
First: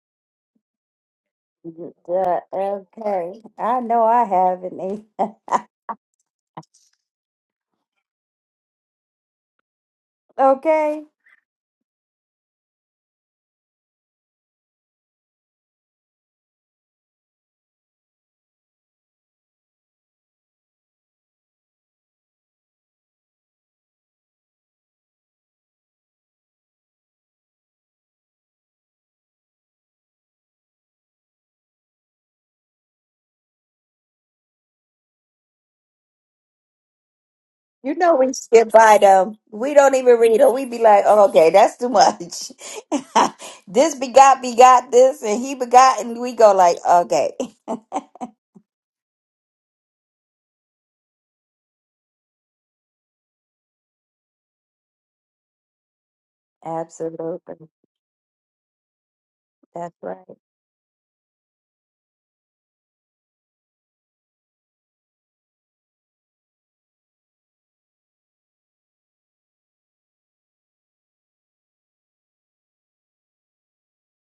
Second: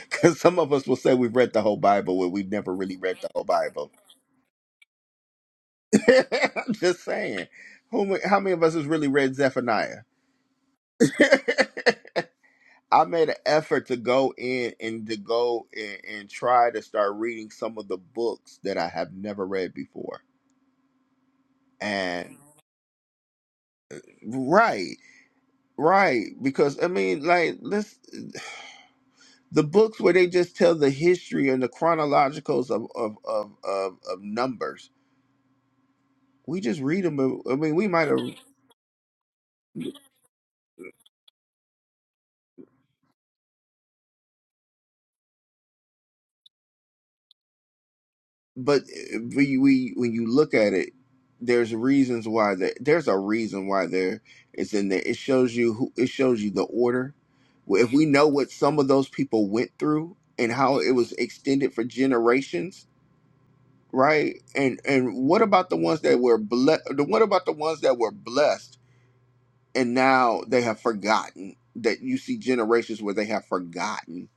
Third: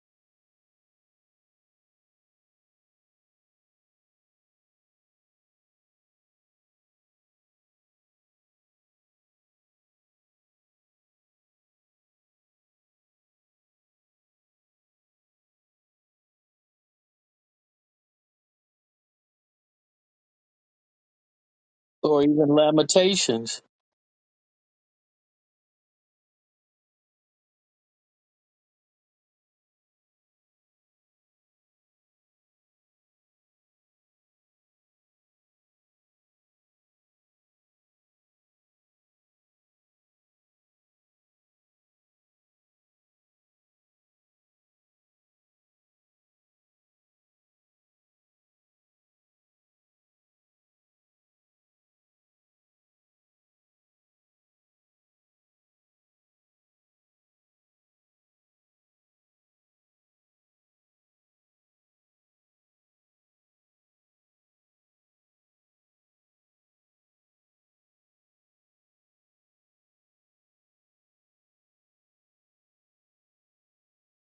S1: Because some of us will say we've read the whole Bible when
S2: Uh,
S1: we've never really read the
S2: okay.
S1: whole
S2: I
S1: Bible.
S2: know I have an amen.
S1: I'm just saying. Who, how many of us has really read Zephaniah?
S2: Okay.
S1: I made an effort to go in and to go and, and try to start reading some of the books that I have never read before.
S3: or
S1: And
S3: even Lamentations.
S1: right, right, because I mean, like, let's the books where they just tell the history and the chronologicals of of of of, of numbers. We just read them. I mean, we
S2: You
S1: might
S2: know
S1: have.
S2: we skip by them. We don't even read them. We be like, oh, okay, that's too much. this begot begot this, and he begot, and we go like, okay.
S1: but we, we when you look at it, there's reasons why there, there's a reason why there it's in there. It shows you who it shows you the order.
S2: Absolutely.
S1: Well, If we know what some of those people went
S2: That's
S1: through
S2: right.
S1: and how it was extended for generations, right? And and what about the ones that were blessed? What about the ones that were blessed and now they have forgotten? That you see generations where they have forgotten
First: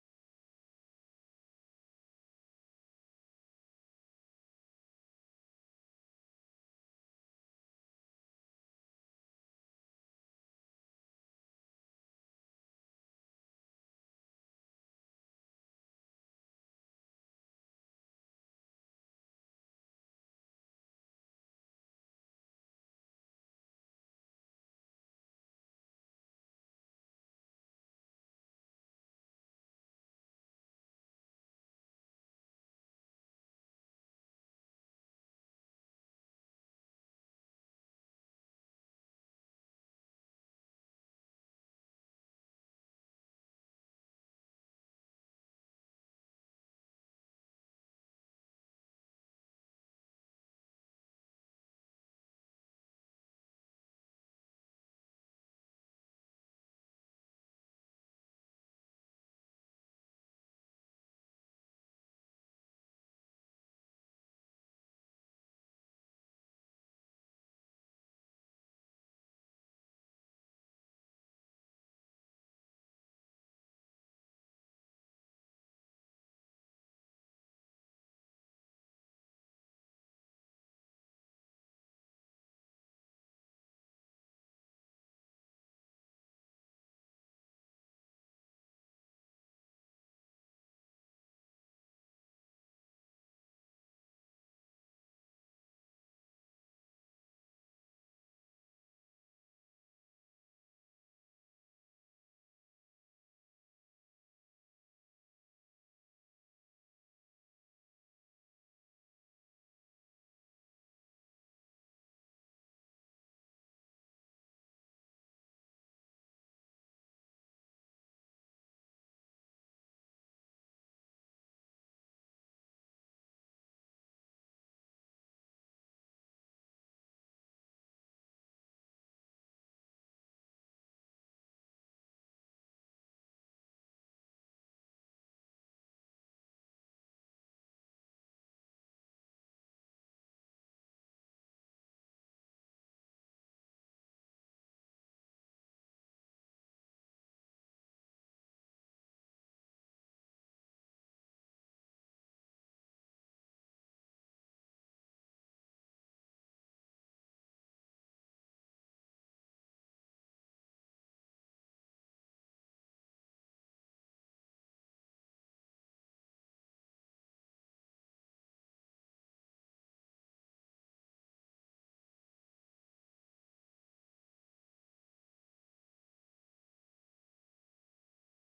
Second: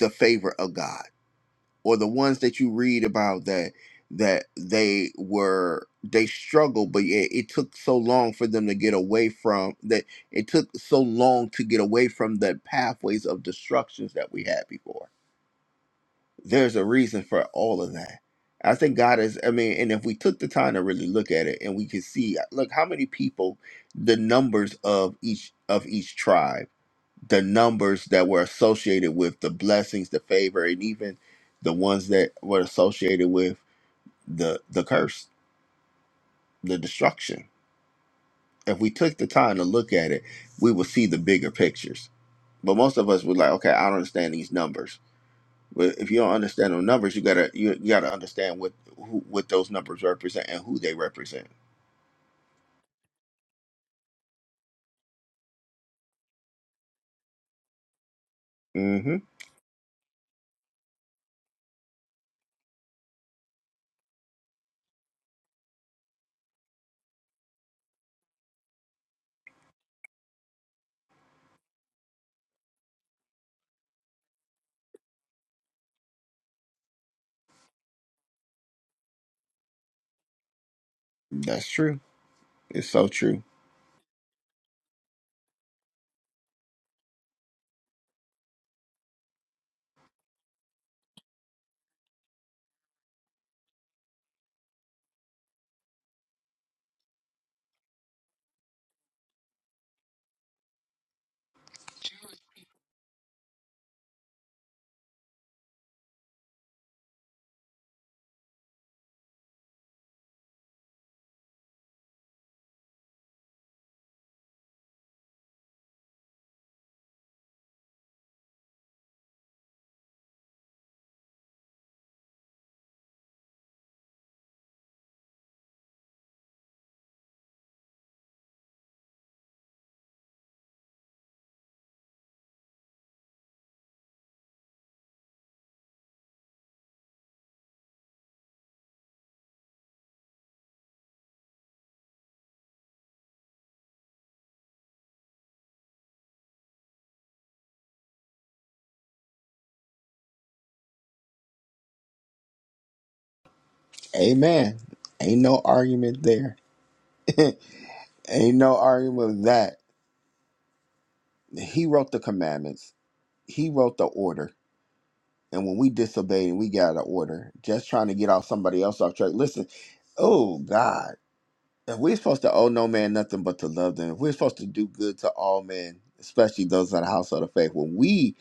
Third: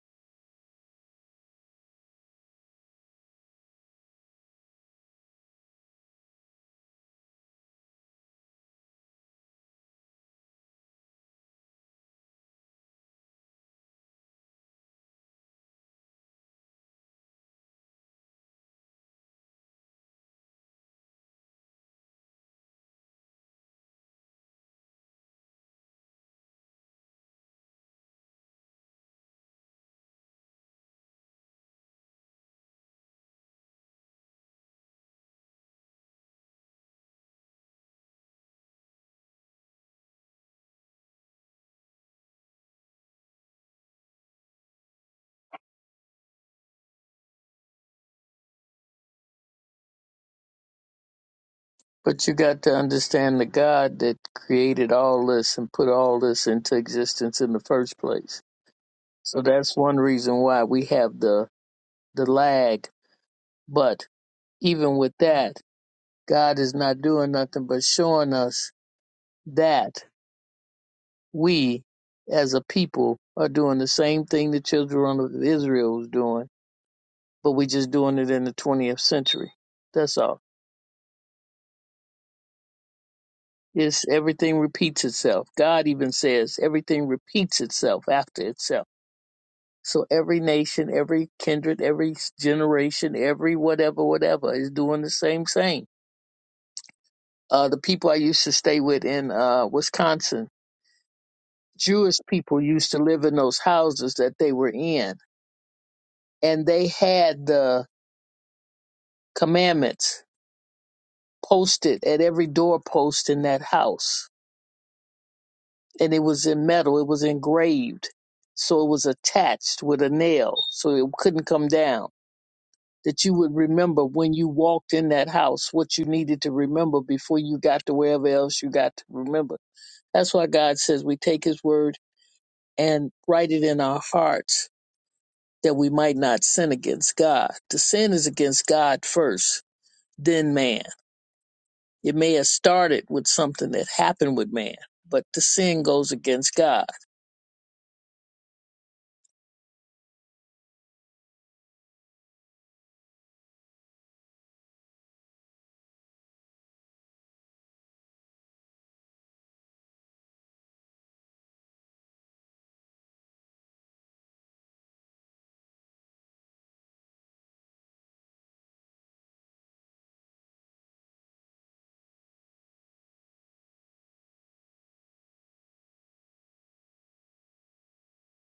S1: the favor of God or the ones that you read about that that they were they struggled but it, it took so long for them to get away from that it took so long to get away from the pathways of destructions that we had before there's a reason for all of that i think god is i mean and if we took the time to really look at it and we could see look how many people the numbers of each of each tribe the numbers that were associated with the blessings, the favor, and even the ones that were associated with the the curse, the destruction. If we took the time to look at it, we would see the bigger pictures. But most of us were like, okay, I don't understand these numbers. But if you don't understand the numbers, you gotta you, you gotta understand what who, what those numbers represent and who they represent.
S3: But you got to understand the God that created all this and put all this into existence in the first place.
S1: hmm
S3: So that's one reason why we have the the lag. But even with that, God is not doing nothing but showing us that we as a people are doing the same thing the children of Israel was doing, but we just doing it in the 20th century. That's all.
S1: That's true. It's so true.
S3: It's everything repeats itself. God even says everything repeats itself after itself. So every nation, every kindred, every generation, every whatever, whatever is doing the same thing. Uh, the people I used to stay with in uh, Wisconsin, Jewish people used to live in those houses that they were in, and they had the commandments posted at every doorpost in that house and it was in metal, it was engraved. So it was attached with a nail, so it couldn't come down. That you would remember when you walked in that house what you needed to remember before you got to wherever else you got to remember. That's why God says we take His word and write it in our hearts that we might not sin against God. The sin is against God first, then man. It may have started with something that happened with man, but the sin goes against God.
S1: Amen. Ain't no argument there. Ain't no argument with that. He wrote the commandments. He wrote the order. And when we disobey and we get out of order, just trying to get off somebody else off track. Listen, oh God, if we're supposed to owe no man nothing but to love them, if we're supposed to do good to all men, especially those of the household of faith, when we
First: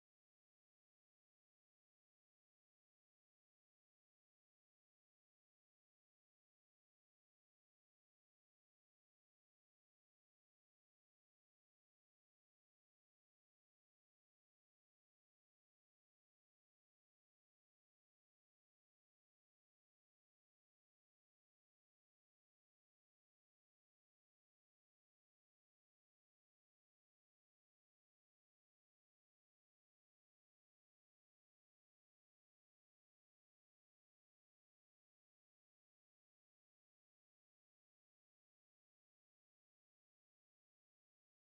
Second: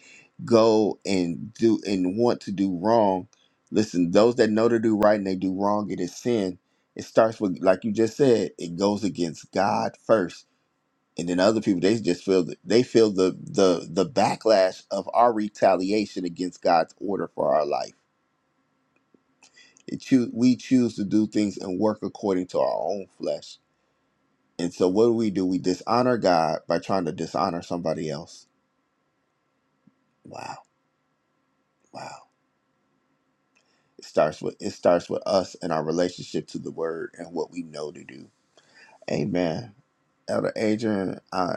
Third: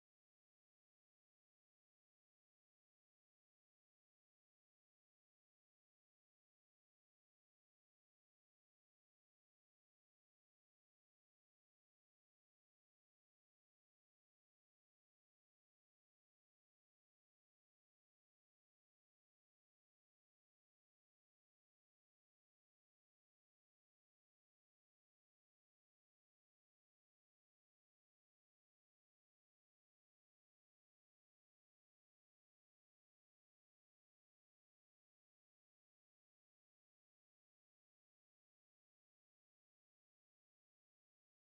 S1: go and do and want to do wrong, listen, those that know to do right and they do wrong, it is sin. It starts with, like you just said, it goes against God first and then other people they just feel the, they feel the the the backlash of our retaliation against God's order for our life. It choo- we choose to do things and work according to our own flesh. And so what do we do? We dishonor God by trying to dishonor somebody else. Wow. Wow. It starts with it starts with us and our relationship to the word and what we know to do. Amen. Elder Adrian, uh,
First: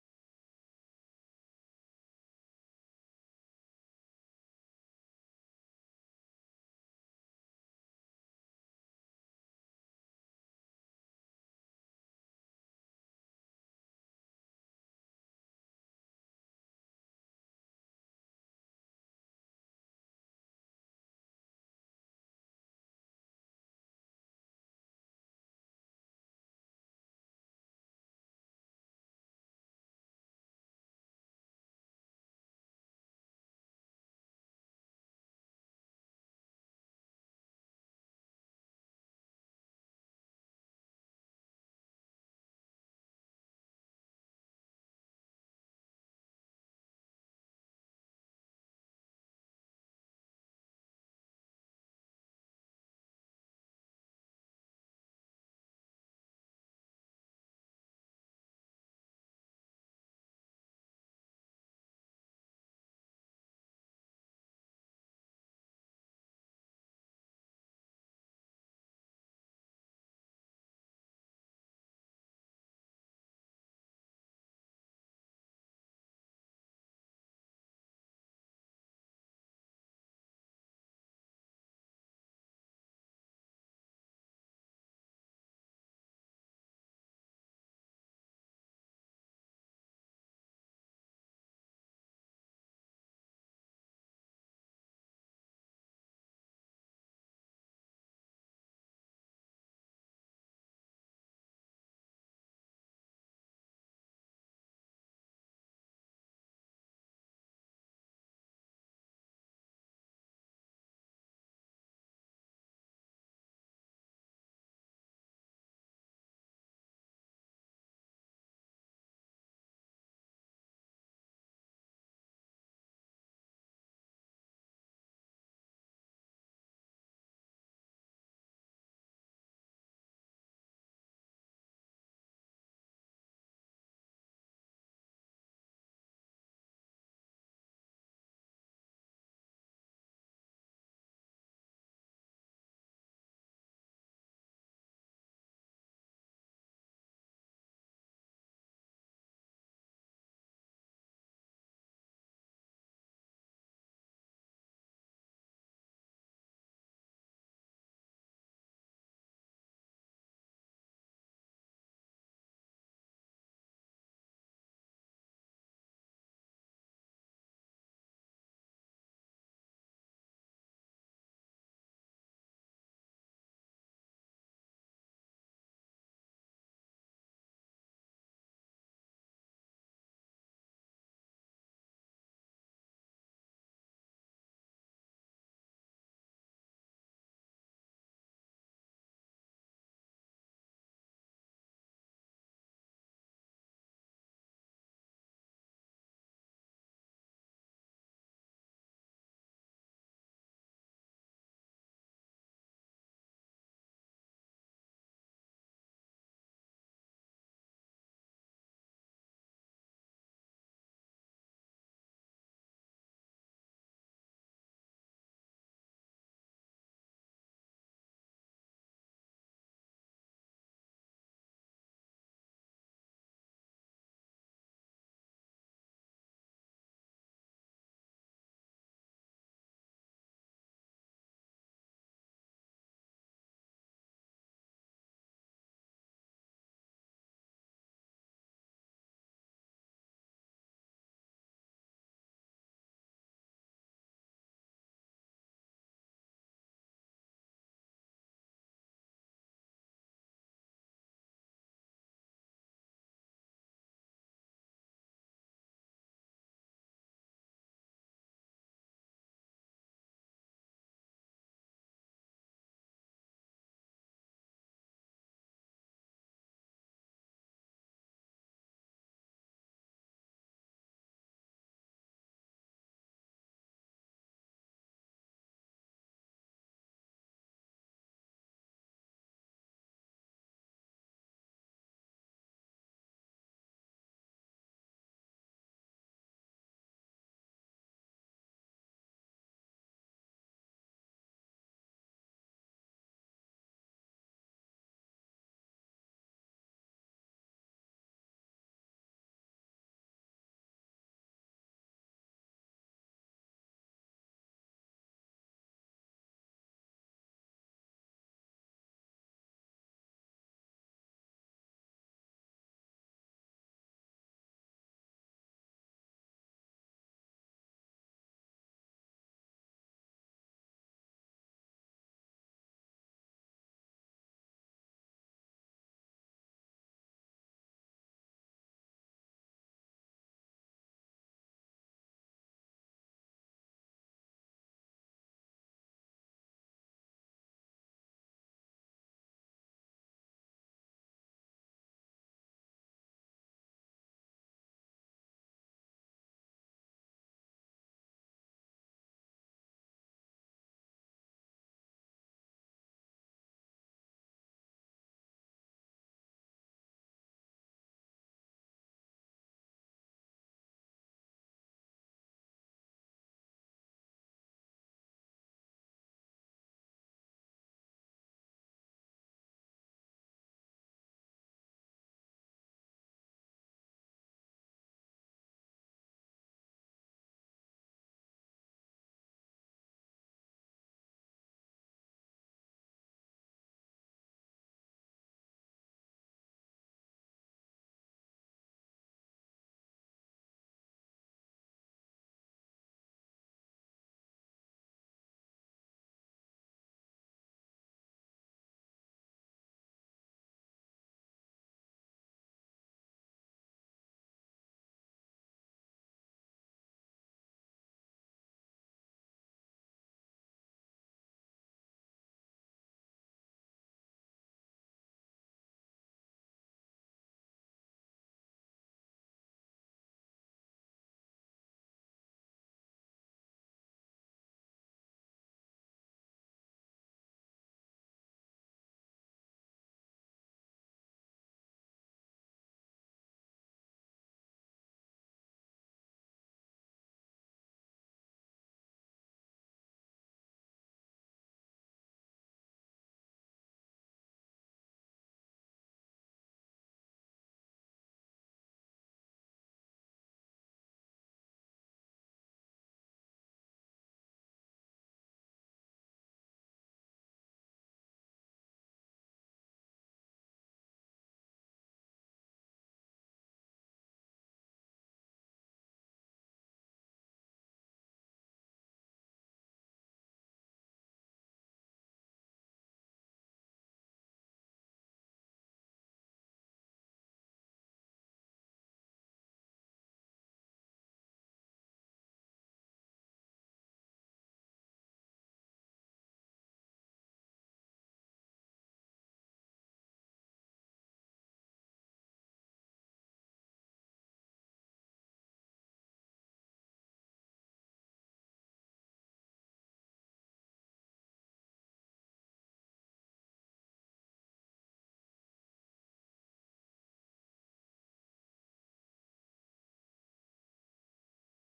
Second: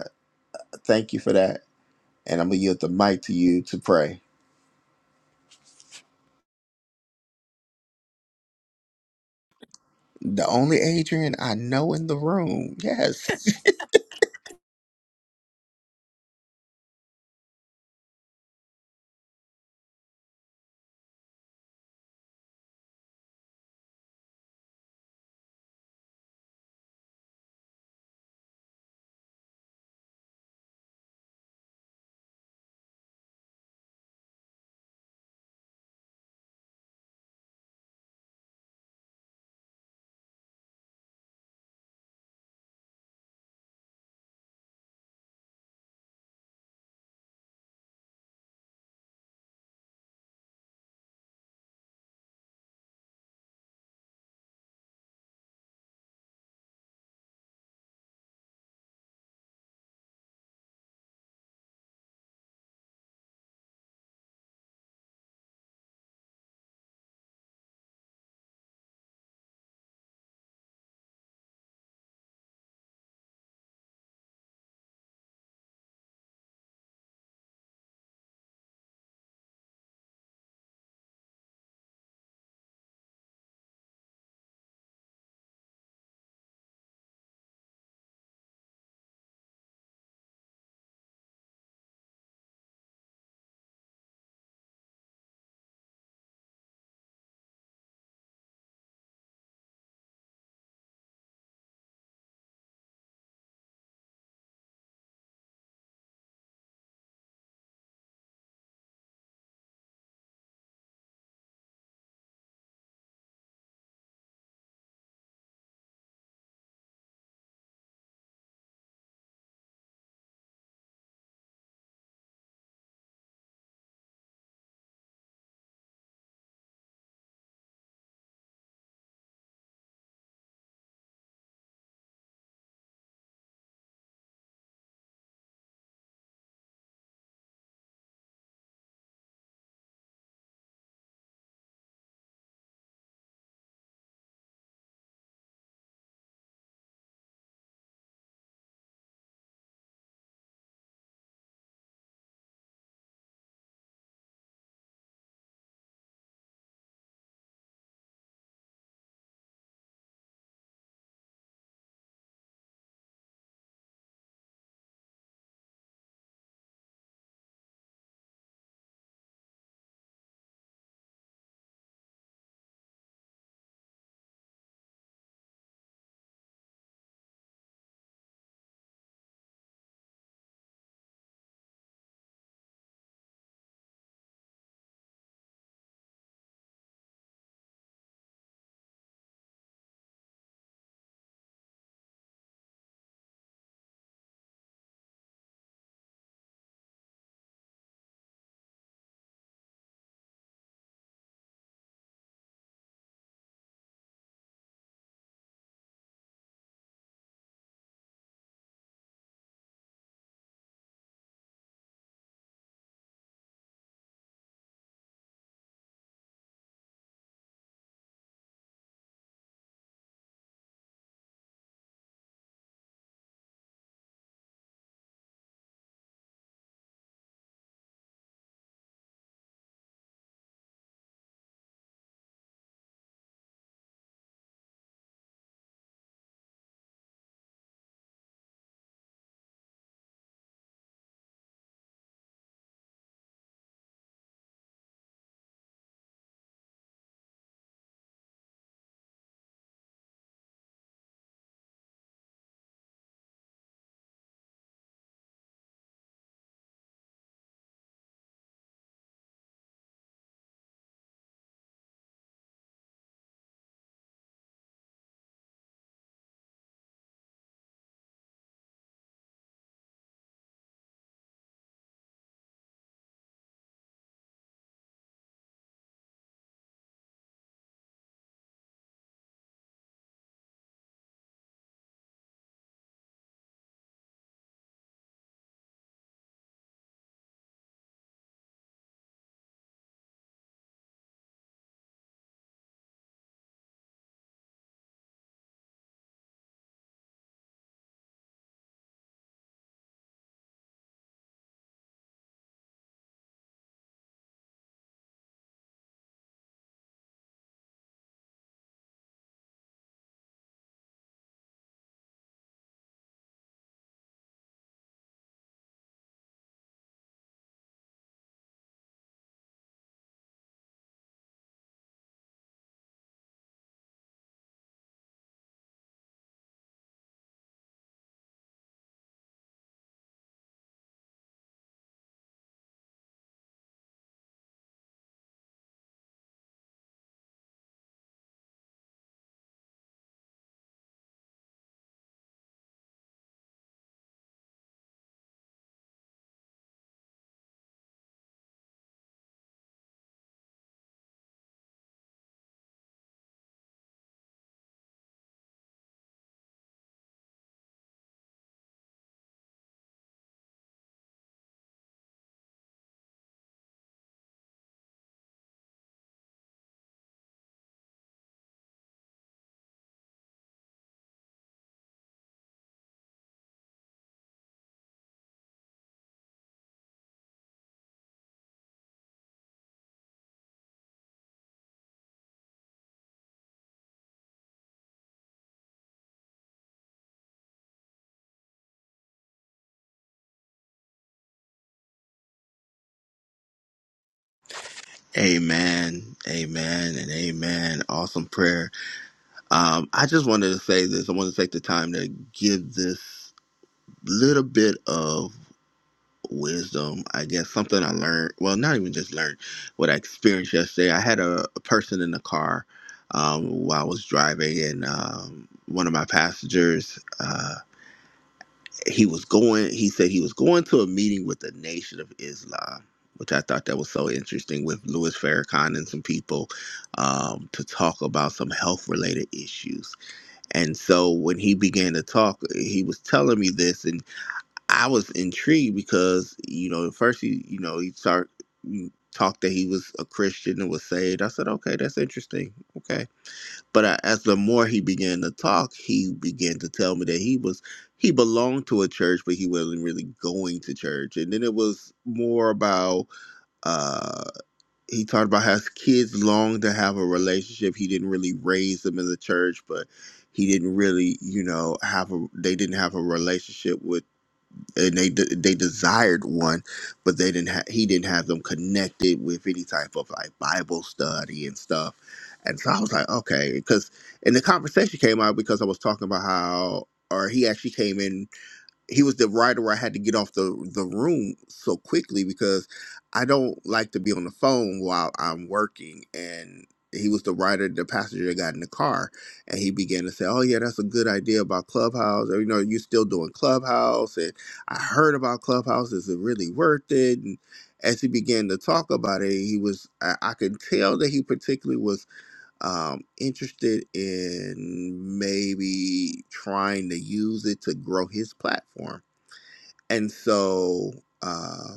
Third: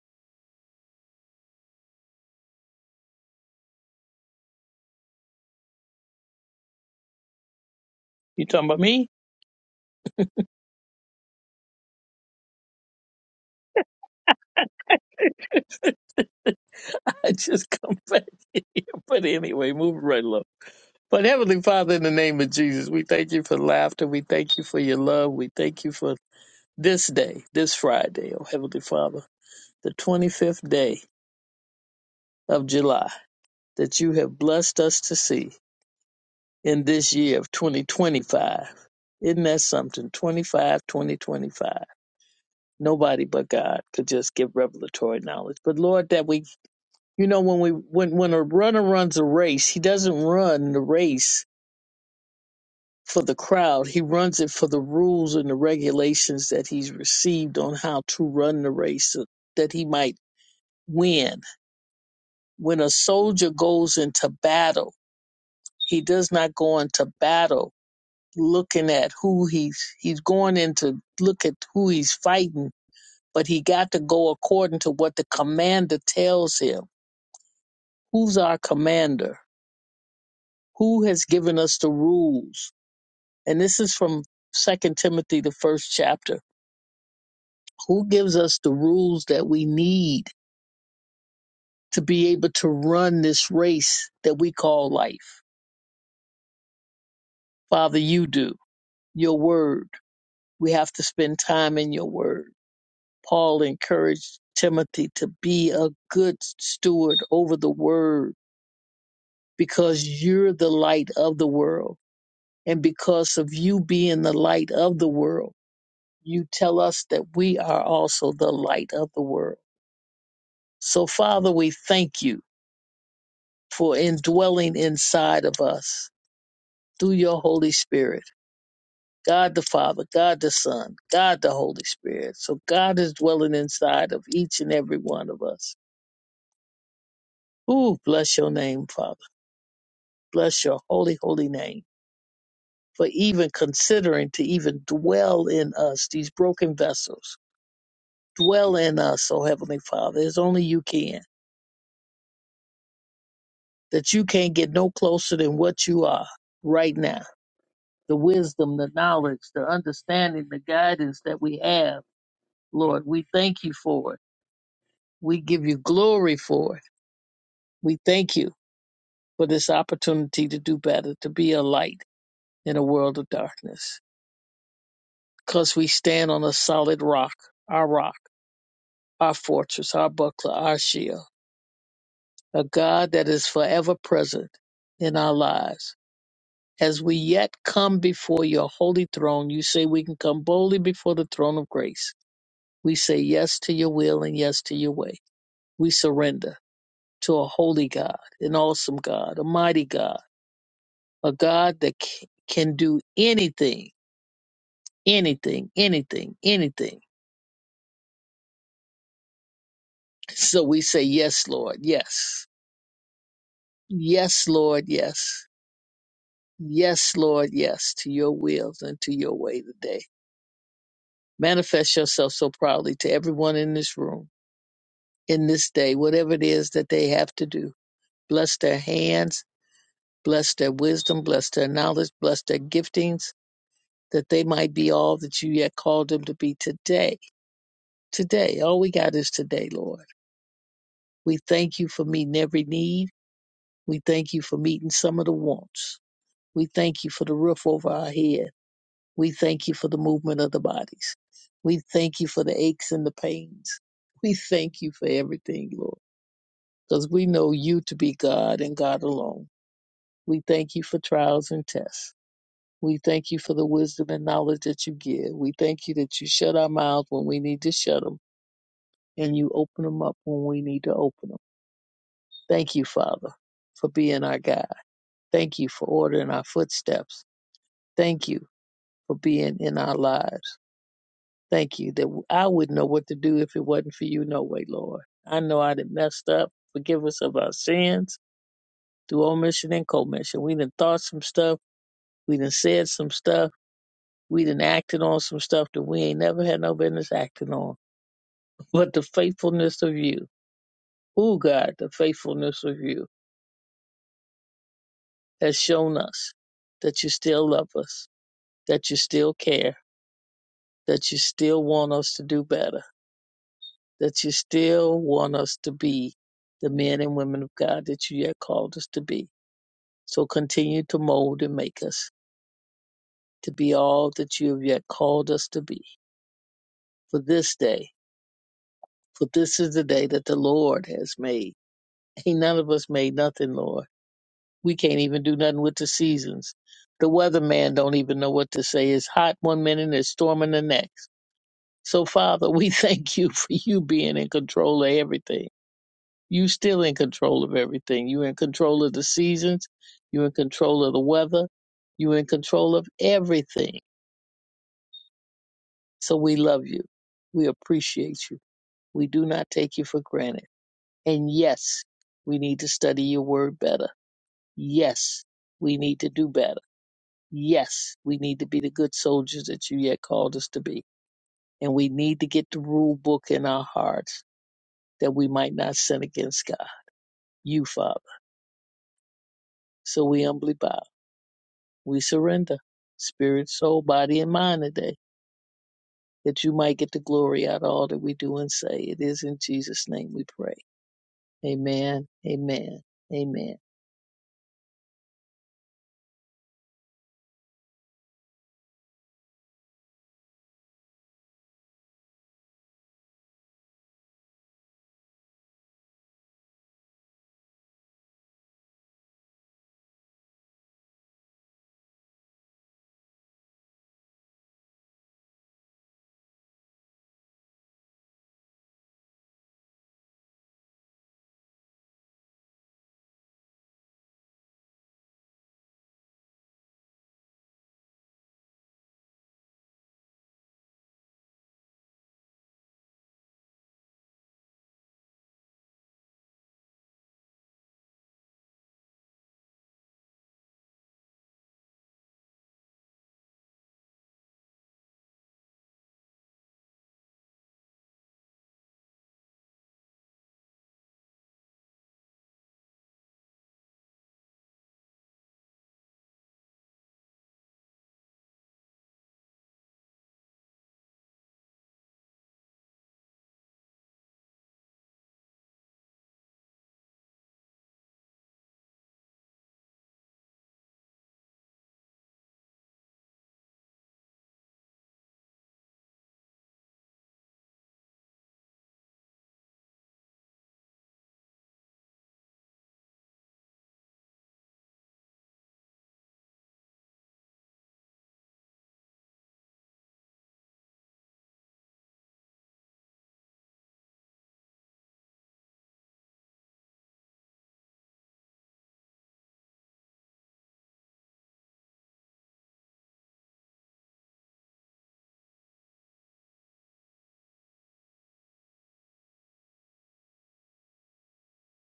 S1: thank you for that. And I'm gonna yield the mic to you to pray.
S3: You talking about me?
S1: The only Adrian I know in the room. Yes.
S3: I just come back in here. But anyway, move right along. But Heavenly Father, in the name of Jesus, we thank you for laughter. We thank you for your love. We thank you for this day, this Friday, oh Heavenly Father, the 25th day of July that you have blessed us to see in this year of 2025. Isn't that something? 25, 2025. Nobody but God could just give revelatory knowledge. But Lord, that we, you know, when we, when, when a runner runs a race, he doesn't run the race for the crowd. He runs it for the rules and the regulations that he's received on how to run the race so that he might win. When a soldier goes into battle, he does not go into battle looking at who he's he's going in to look at who he's fighting, but he got to go according to what the commander tells him. Who's our commander? Who has given us the rules? And this is from Second Timothy the first chapter Who gives us the rules that we need to be able to run this race that we call life? Father, you do. Your word. We have to spend time in your word. Paul encouraged Timothy to be a good steward over the word because you're the light of the world. And because of you being the light of the world, you tell us that we are also the light of the world. So, Father, we thank you for indwelling inside of us through your Holy Spirit. God the Father, God the Son, God the Holy Spirit. So God is dwelling inside of each and every one of us. Ooh, bless your name, Father. Bless your holy, holy name for even considering to even dwell in us, these broken vessels. Dwell in us, oh Heavenly Father, as only you can. That you can't get no closer than what you are right now. The wisdom, the knowledge, the understanding, the guidance that we have Lord. We thank you for it. We give you glory for it. We thank you for this opportunity to do better, to be a light in a world of darkness. Because we stand on a solid rock, our rock, our fortress, our buckler, our shield, a God that is forever present in our lives. As we yet come before your holy throne, you say we can come boldly before the throne of grace. We say yes to your will and yes to your way. We surrender. to a holy God, an awesome God, a mighty God, a God that c- can do anything, anything, anything, anything. So we say, Yes, Lord, yes. Yes, Lord, yes. Yes, Lord, yes, to your wills and to your way today. Manifest yourself so proudly to everyone in this room, in this day, whatever it is that they have to do. Bless their hands, bless their wisdom, bless their knowledge, bless their giftings that they might be all that you yet called them to be today. Today, all we got is today, Lord. We thank you for meeting every need. We thank you for meeting some of the wants. We thank you for the roof over our head. We thank you for the movement of the bodies. We thank you for the aches and the pains. We thank you for everything, Lord, because we know you to be God and God alone. We thank you for trials and tests. We thank you for the wisdom and knowledge that you give. We thank you that you shut our mouths when we need to shut them. and you open them up when we need to open them. Thank you, Father, for being our God. Thank you for ordering our footsteps. Thank you for being in our lives. Thank you that I wouldn't know what to do if it wasn't for you, no way, Lord. I know I done messed up. Forgive us of our sins through omission and commission. We done thought some stuff. We done said some stuff. We done acted on some stuff that we ain't never had no business acting on. But the faithfulness of you. Oh, God, the faithfulness of you has shown us that you still love us, that you still care, that you still want us to do better, that you still want us to be the men and women of God that you yet called us to be. So continue to mold and make us to be all that you have yet called us to be for this day. For this is the day that the Lord has made. Ain't none of us made nothing, Lord. We can't even do nothing with the seasons. The weatherman don't even know what to say. It's hot one minute, it's storming the next So, Father, we thank you for you being in control of everything. You still in control of everything. You're in control of the seasons. You're in control of the weather. You're in control of everything. So we love you. We appreciate you. We do not take you for granted. And yes, we need to study your word better. Yes, we need to do better. Yes, we need to be the good soldiers that you yet called us to be. And we need to get the rule book in our hearts that we might not sin against God. you, Father. So we humbly bow. We surrender spirit, soul, body, and mind today that you might get the glory out of all that we do and say. It is in Jesus' name we pray. Amen. Amen. Amen.
S1: Amen. Amen and amen. Awesome prayer. Um, I just wanted to say this. I want to take the time to give this little bit of wisdom. I guess something I learned. Well, not even just learned what I experienced yesterday. I had a, a person in the car um, while I was driving, and um, one of my passengers. uh, he was going he said he was going to a meeting with the nation of islam which i thought that was so interesting with louis farrakhan and some people um, to talk about some health related issues and so when he began to talk he was telling me this and i was intrigued because you know at first he you know he started talked that he was a christian and was saved i said okay that's interesting okay but I, as the more he began to talk, he began to tell me that he was he belonged to a church, but he wasn't really going to church. And then it was more about uh, he talked about how his kids long to have a relationship. He didn't really raise them in the church, but he didn't really, you know, have a they didn't have a relationship with and they de- they desired one, but they didn't. Ha- he didn't have them connected with any type of like Bible study and stuff. And so I was like, okay, because and the conversation came out because I was talking about how, or he actually came in he was the writer where I had to get off the the room so quickly because I don't like to be on the phone while I'm working and he was the writer, the passenger that got in the car, and he began to say, "Oh yeah, that's a good idea about Clubhouse. Or, you know, you are still doing Clubhouse, and I heard about Clubhouse. Is it really worth it?" And as he began to talk about it, he was I, I could tell that he particularly was um, interested in maybe trying to use it to grow his platform and so, uh,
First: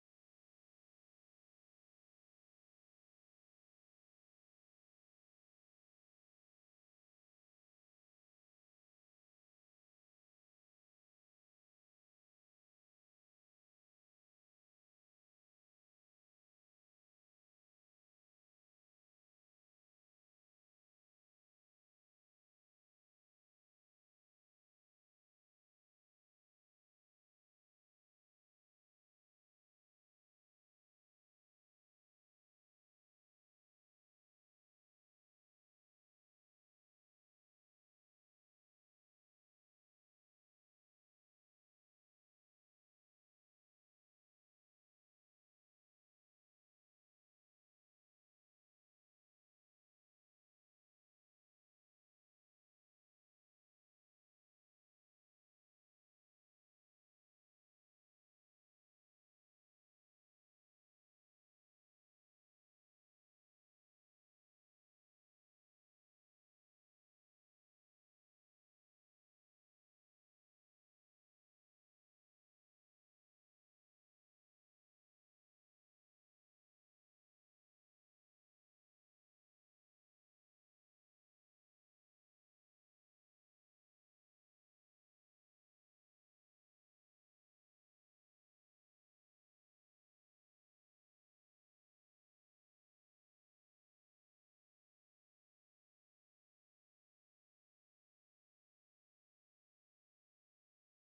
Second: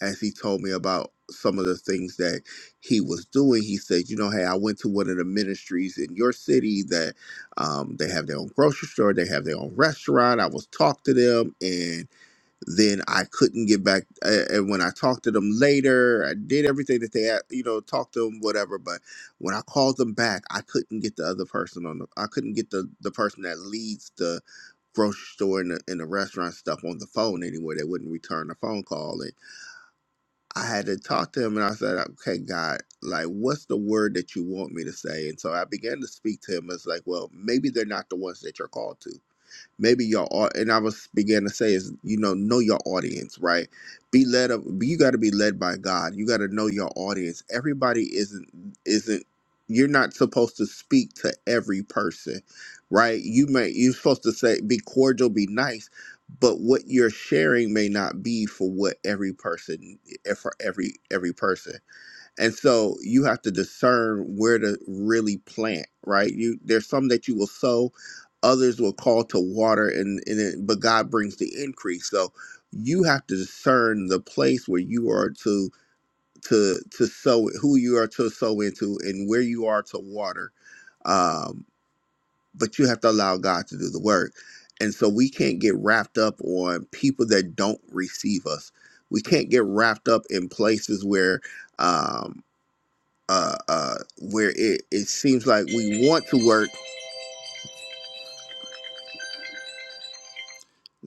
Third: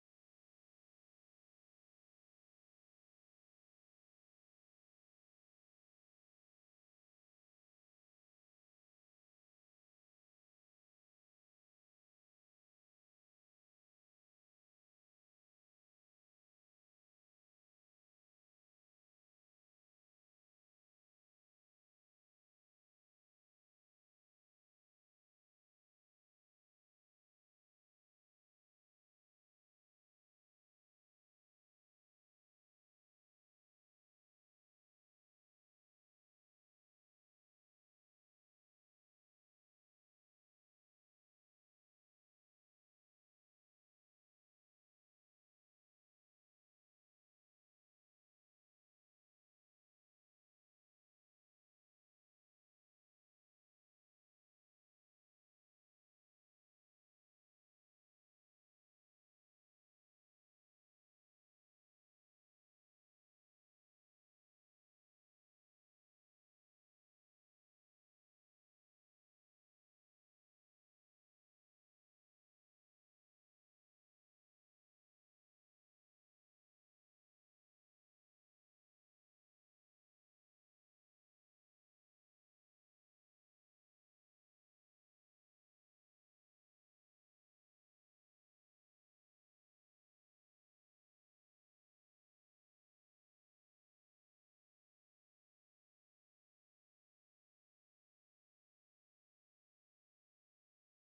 S1: as he told me about some of the things that he was doing, he said, "You know, hey, I went to one of the ministries in your city that um, they have their own grocery store, they have their own restaurant. I was talked to them, then I couldn't get back. a- And when I talked to them later, I did everything that they, a- you know, talked to them, whatever. But when I called them back, I couldn't get the other person on the, I couldn't get the, the person that leads the grocery store and the, and the restaurant stuff on the phone anywhere. They wouldn't return the phone call. And I had to talk to him and I said, okay, God, like, what's the word that you want me to say? And so I began to speak to him. It's like, well, maybe they're not the ones that you're called to maybe your art and i was began to say is you know know your audience right be led up you got to be led by god you got to know your audience everybody isn't isn't you're not supposed to speak to every person right you may you're supposed to say be cordial be nice but what you're sharing may not be for what every person eh, for every every person and so you have to discern where to really plant right you there's some that you will sow others will call to water and, and it, but god brings the increase so you have to discern the place where you are to to to sow who you are to sow into and where you are to water um but you have to allow god to do the work and so we can't get wrapped up on people that don't receive us we can't get wrapped up in places where um, uh, uh, where it, it seems like we want to work.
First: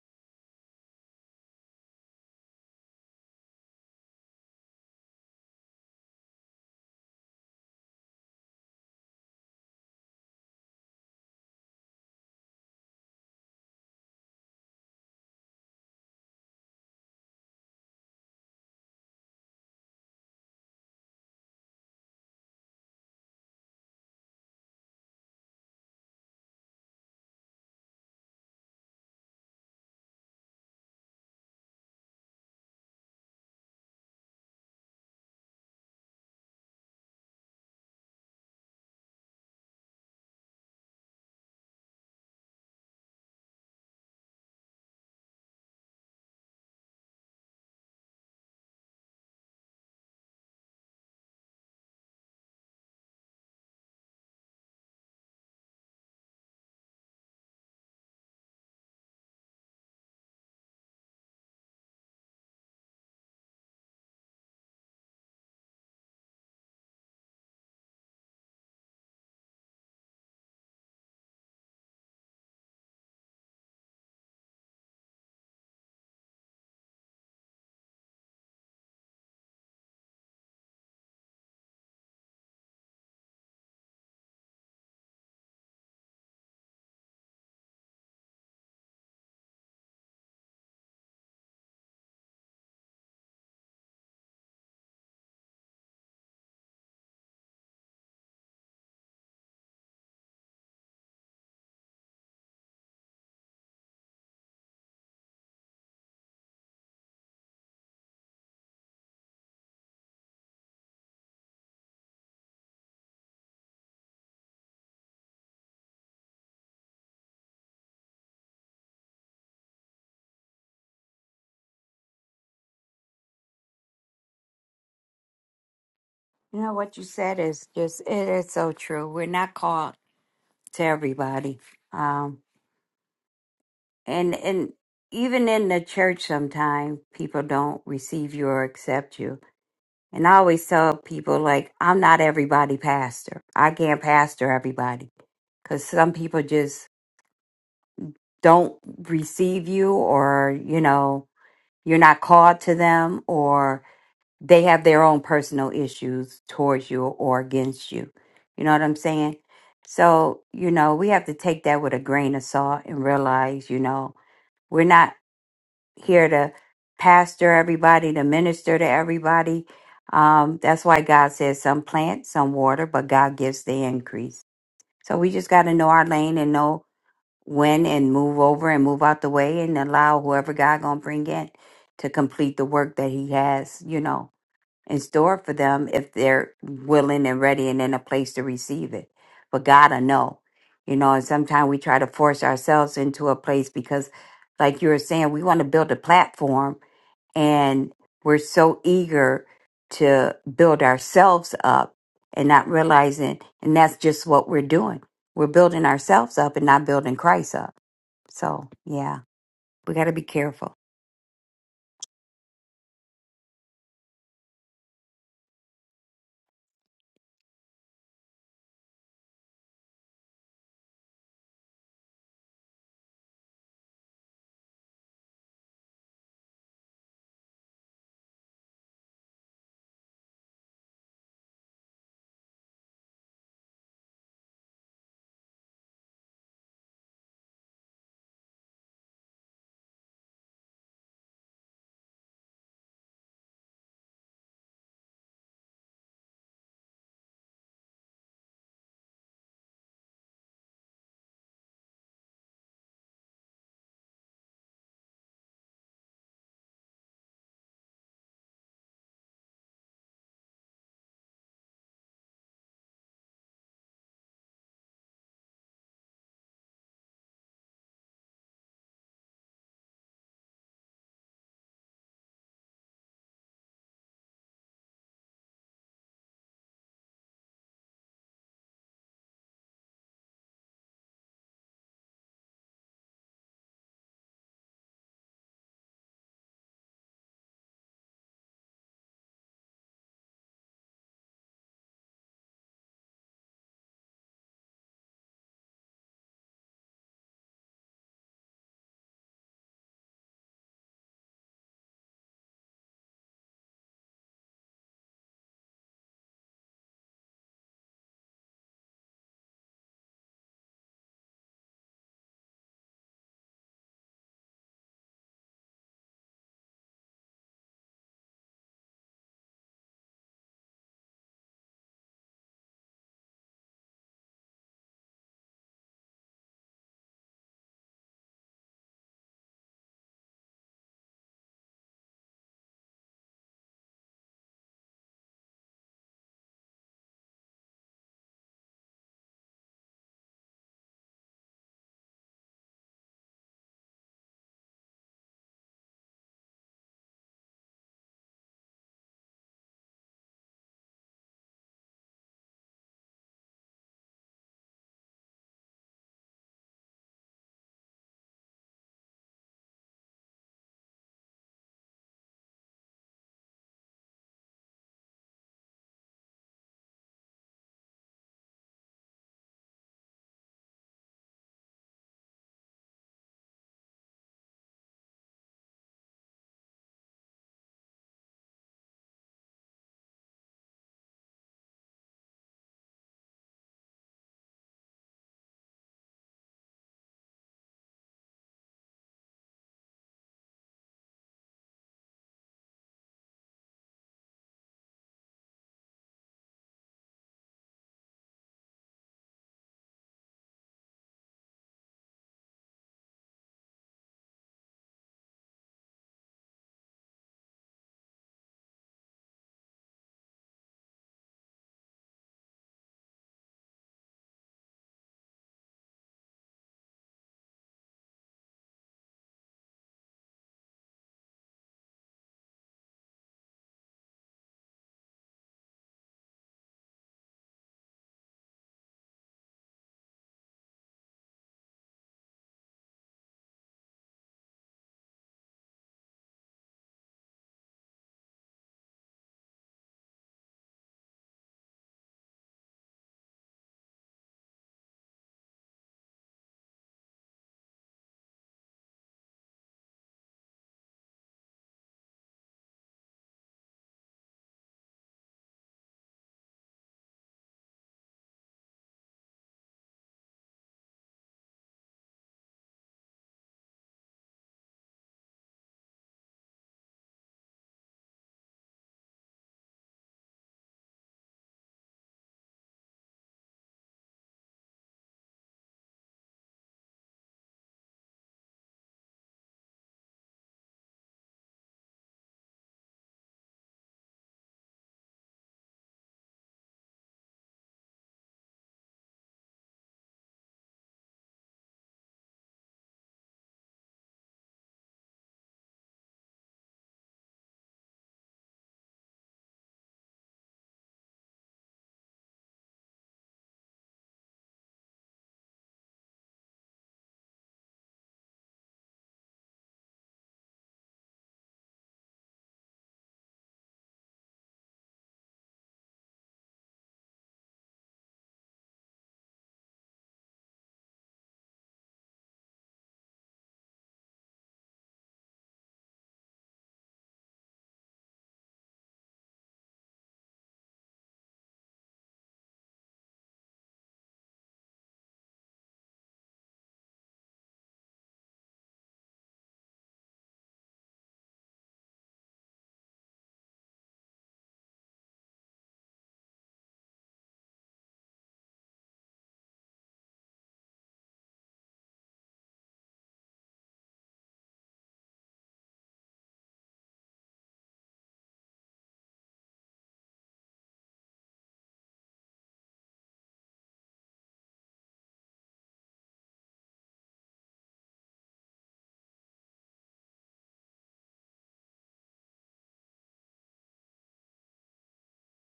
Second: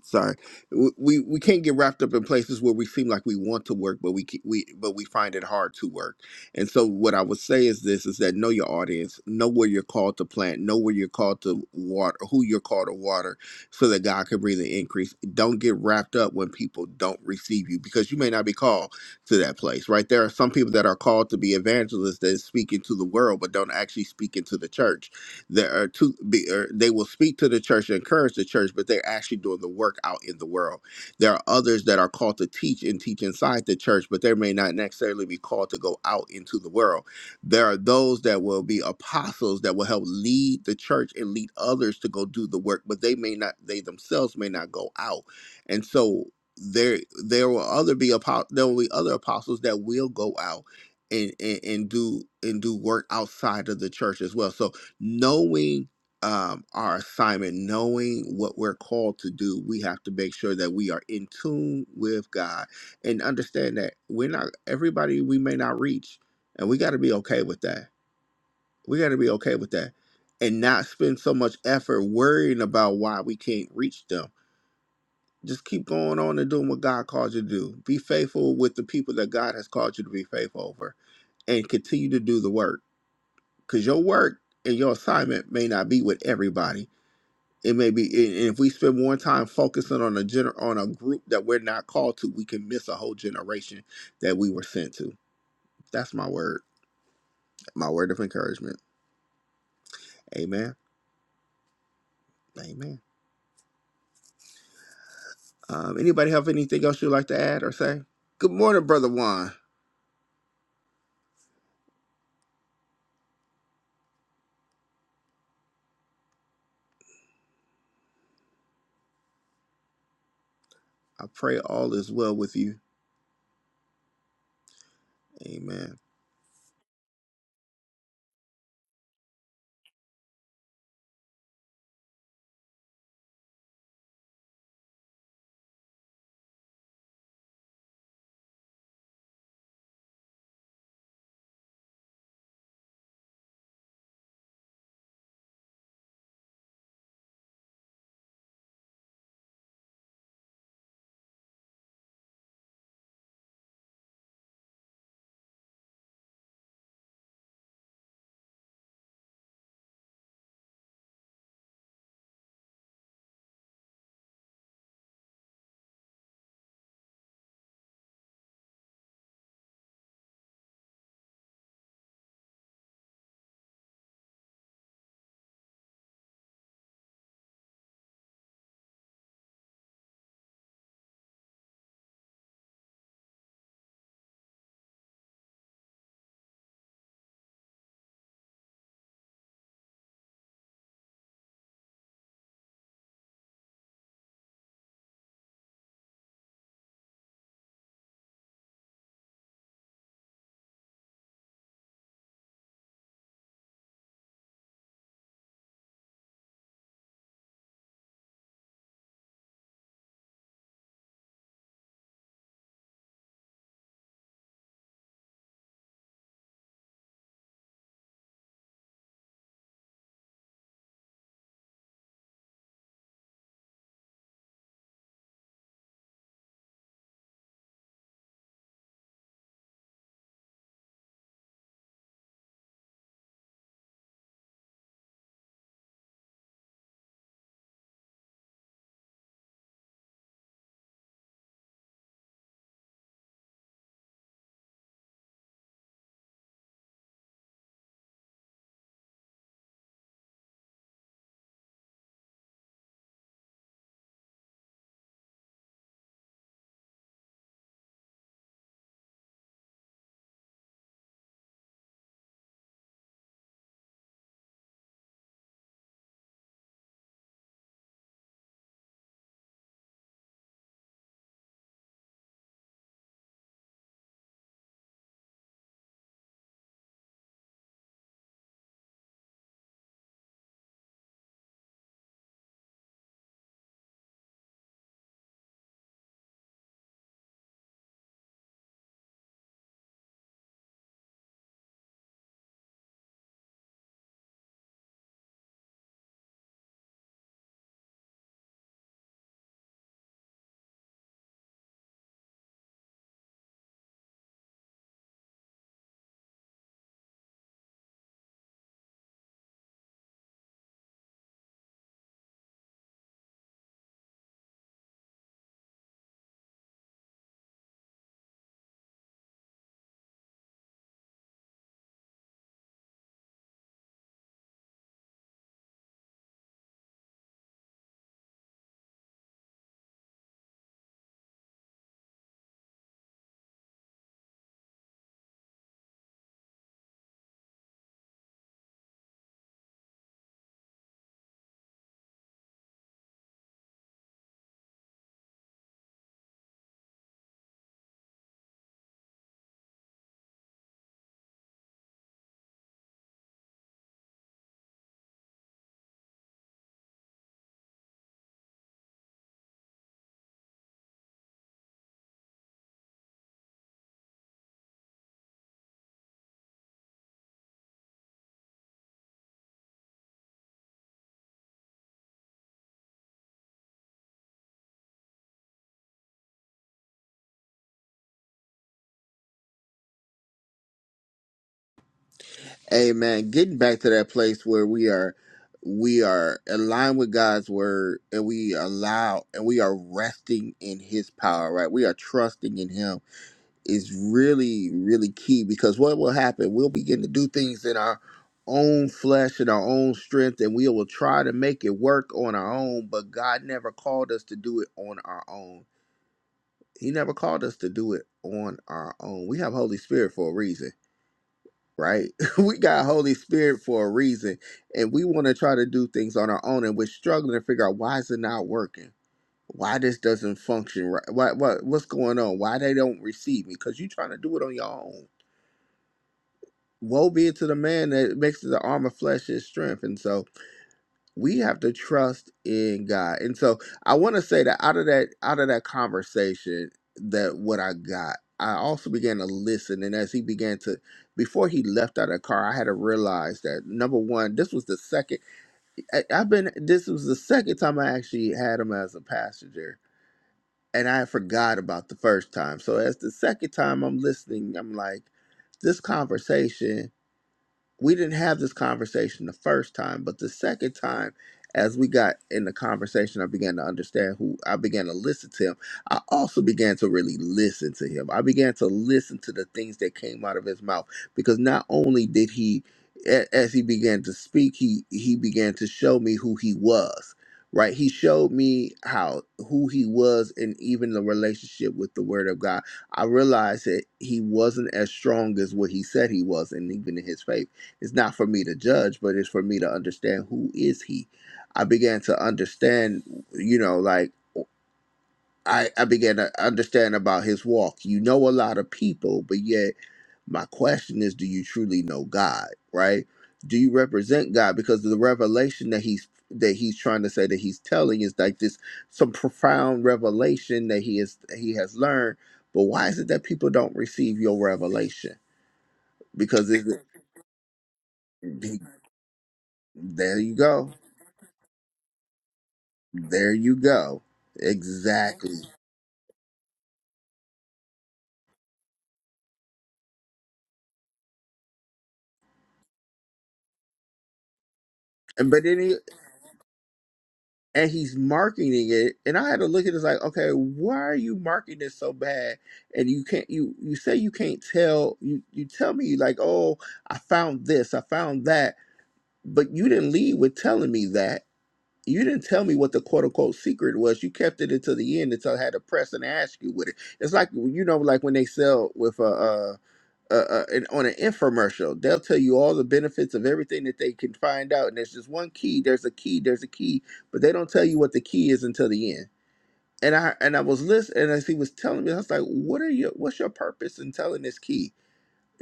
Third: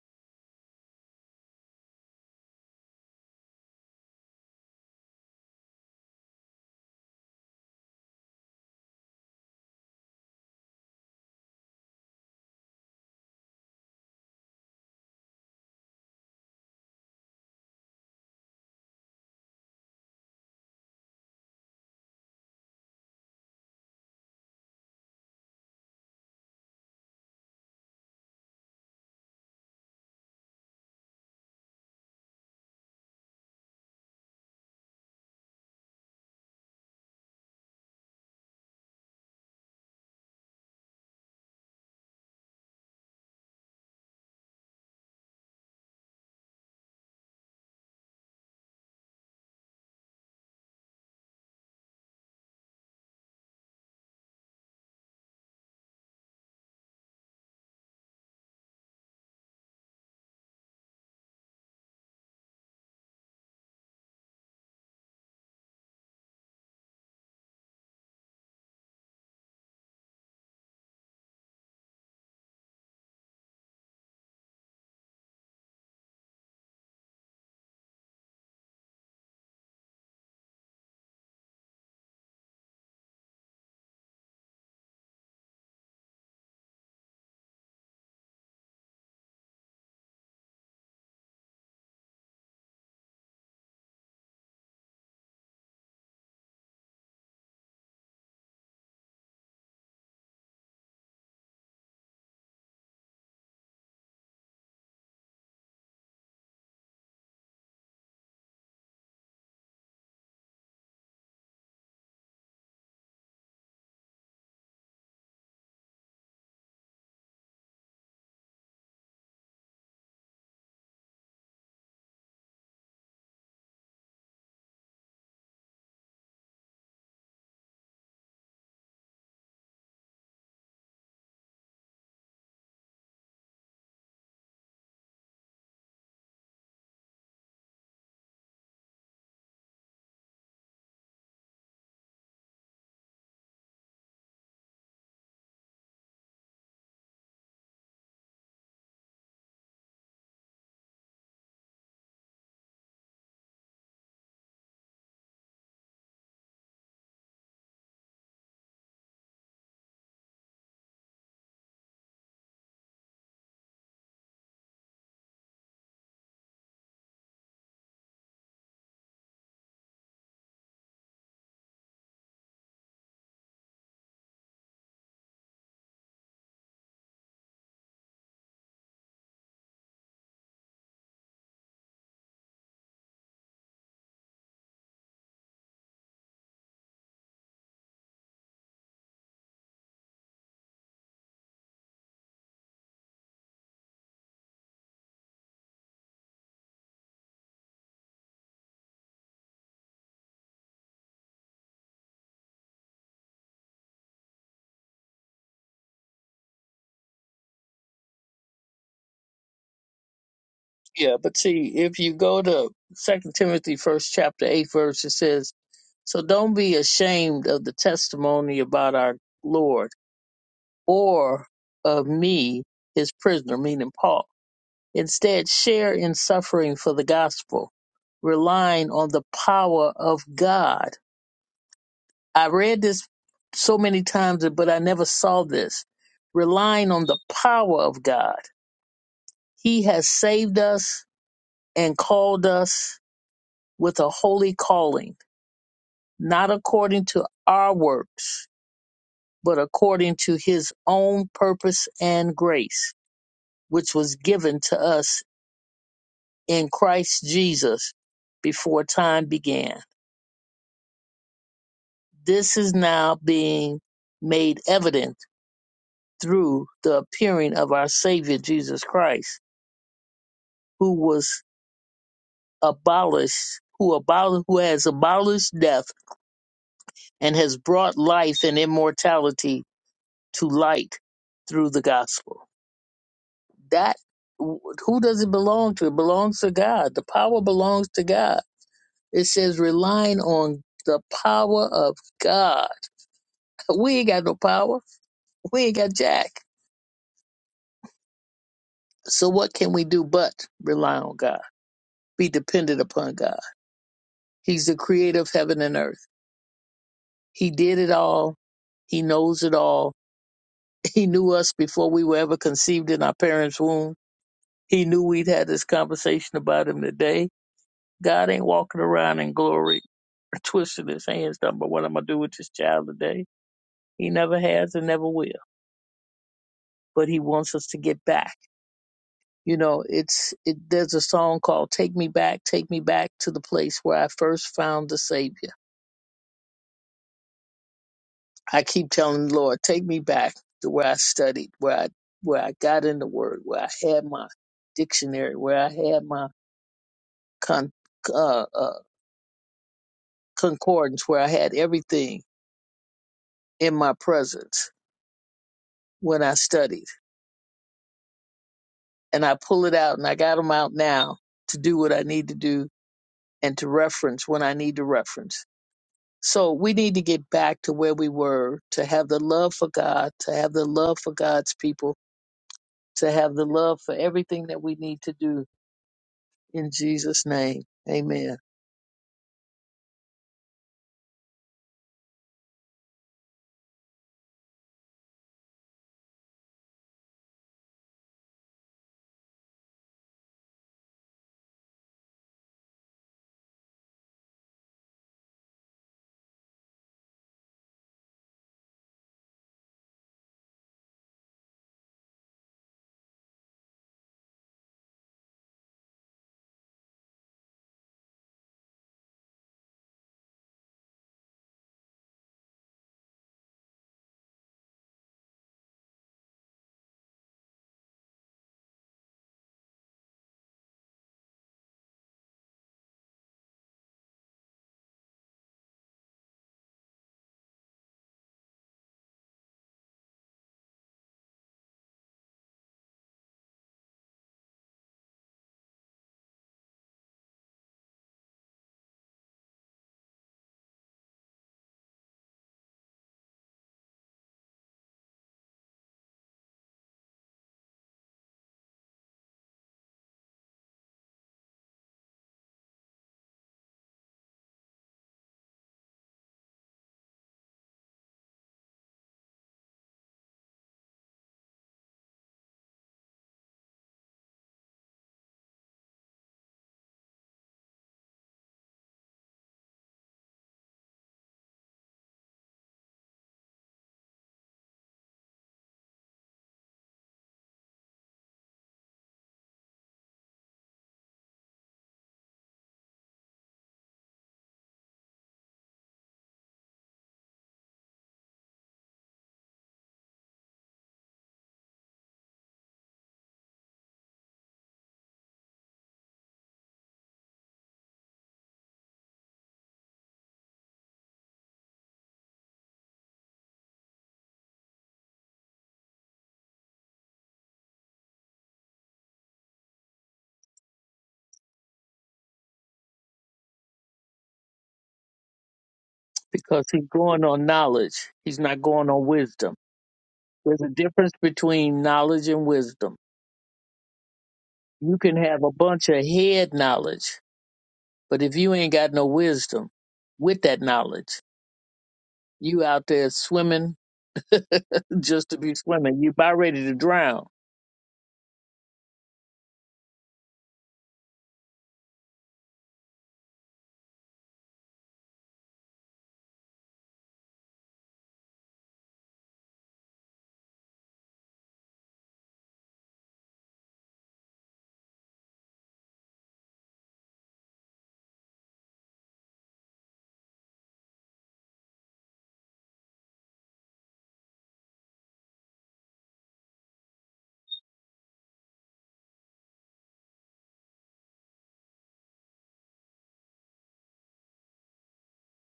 S1: Sorry, W- we we can't get wrapped up in places where we seem like we want to work, but we ke- we but we find it hard to work. And so, what I would say is this: is that know your audience, know where you're called to plant, know where you're called to water, who you're called to water, so that God can bring the increase. Don't get wrapped up when people don't receive you, because you may not be called to that place. Right? There are some people that are called to be evangelists that speak into the world, but don't actually speak into the church There are two. Be, or they will speak to the church and encourage the church, but they're actually doing the work out in the world. There are others that are called to teach and teach inside the church, but they may not necessarily be called to go out into the world. There are those that will be apostles that will help lead the church and lead others to go do the work, but they may not. They themselves may not go out, and so. There, there will other be apo- there will be other apostles that will go out and, and and do and do work outside of the church as well. So knowing um, our assignment, knowing what we're called to do, we have to make sure that we are in tune with God and understand that we're not everybody we may not reach, and we got to be okay with that. We got to be okay with that, and not spend so much effort worrying about why we can't reach them. Just keep going on and doing what God called you to do. Be faithful with the people that God has called you to be faithful over, and continue to do the work because your work and your assignment may not be with everybody It may be, and and if we spend more time focusing on a gener- on a group that we're not called to, we can miss a whole generation that we were sent to. That's my word, my word of encouragement. Amen. Amen. Um, anybody have anything else you'd like to add or say? Good morning, brother Juan. I pray all is well with you. Amen.
S2: You know what you said is just it is so true. We're not called to everybody. Um and and even in the church sometimes people don't receive you or accept you. And I always tell people like I'm not everybody pastor. I can't pastor everybody. because some people just don't receive you or you know you're not called to them or they have their own personal issues towards you or against you you know what i'm saying so you know we have to take that with a grain of salt and realize you know we're not here to pastor everybody to minister to everybody um, that's why god says some plant some water but god gives the increase so we just got to know our lane and know win and move over and move out the way and allow whoever God gonna bring in to complete the work that He has, you know, in store for them if they're willing and ready and in a place to receive it. But God, I know, you know, and sometimes we try to force ourselves into a place because, like you were saying, we want to build a platform and we're so eager to build ourselves up and not realizing, and that's just what we're doing. We're building ourselves up and not building Christ up so yeah, we got to be careful.
S3: Yeah, but see, if you go to Second Timothy first chapter eight verse, it says, So don't be ashamed of the testimony about our Lord or of me, his prisoner, meaning Paul Instead, share in suffering for the gospel, relying on the power of God. I read this so many times, but I never saw this. Relying on the power of God. He has saved us and called us with a holy calling, not according to our works, but according to his own purpose and grace, which was given to us in Christ Jesus before time began. This is now being made evident through the appearing of our Savior Jesus Christ, who was abolished, who abol- who has abolished death and has brought life and immortality to light through the gospel. That who does it belong to? It belongs to God. The power belongs to God. It says relying on the power of God. We ain't got no power. We ain't got jack. So what can we do but rely on God, be dependent upon God? He's the creator of heaven and earth. He did it all. He knows it all. He knew us before we were ever conceived in our parents' womb. He knew we'd had this conversation about him today. God ain't walking around in glory, twisting his hands, done, but what am I going to do with this child today? He never has and never will. But he wants us to get back. You know, it's it, there's a song called "Take Me Back, Take Me Back to the Place Where I First Found the Savior." I keep telling the Lord, take me back to where I studied, where I where I got in the Word, where I had my dictionary, where I had my con, uh, uh, concordance, where I had everything in my presence when I studied. And I pull it out, and I got them out now to do what I need to do and to reference when I need to reference. So we need to get back to where we were to have the love for God, to have the love for God's people, to have the love for everything that we need to do in Jesus' name. Amen.
S1: Amen. Getting back to that place where we are, we are aligned with God's word, and we allow, and we are resting in His power. Right? We are trusting in Him is really, really key because what will happen? We'll begin to do things in our own flesh and our own strength, and we will try to make it work on our own, but God never called us to do it on our own. He never called us to do it on our own. We have Holy Spirit for a reason, right? we got Holy Spirit for a reason, and we want to try to do things on our own, and we're struggling to figure out why is it not working? Why this doesn't function right? Why, what, what's going on? Why they don't receive me? Because you're trying to do it on your own woe be to the man that makes the arm of flesh his strength and so we have to trust in god and so i want to say that out of that out of that conversation that what i got i also began to listen and as he began to before he left out of the car i had to realize that number one this was the second I, i've been this was the second time i actually had him as a passenger and i had forgot about the first time so as the second time i'm listening i'm like this conversation we didn't have this conversation the first time, but the second time, as we got in the conversation, I began to understand who I began to listen to him. I also began to really listen to him. I began to listen to the things that came out of his mouth because not only did he, a- as he began to speak, he he began to show me who he was. Right, he showed me how who he was, and even the relationship with the Word of God. I realized that he wasn't as strong as what he said he was, and even in his faith it's not for me to judge, but it's for me to understand who is he. I began to understand, you know, like I, I began to understand about his walk. You know a lot of people, but yet my question is, do you truly know God? Right? Do you represent God? Because the revelation that he's that he's trying to say that he's telling is like this some profound revelation that he is he has learned. But why is it that people don't receive your revelation? Because
S3: Because
S1: it,
S3: he's going on knowledge, he's not going on wisdom.
S1: there you
S3: There's a
S1: go
S3: difference between knowledge and wisdom.
S1: There you go.
S3: You can
S1: Exactly.
S3: have a bunch of head knowledge, but if you ain't got no wisdom with that knowledge, you out there swimming just
S1: And
S3: to
S1: but
S3: be
S1: then he
S3: swimming. You about ready to drown.
S1: and he's marketing it, and I had to look at it as like, okay, why are you marketing this so bad? And you can't you you say you can't tell you you tell me like, oh, I found this, I found that, but you didn't lead with telling me that. You didn't tell me what the quote unquote secret was. You kept it until the end until I had to press and ask you with it. It's like you know, like when they sell with a uh, uh, uh, an, on an infomercial. They'll tell you all the benefits of everything that they can find out. And there's just one key. There's a key. There's a key. But they don't tell you what the key is until the end. And I and I was listening. And as he was telling me, I was like, "What are your? What's your purpose in telling this key?"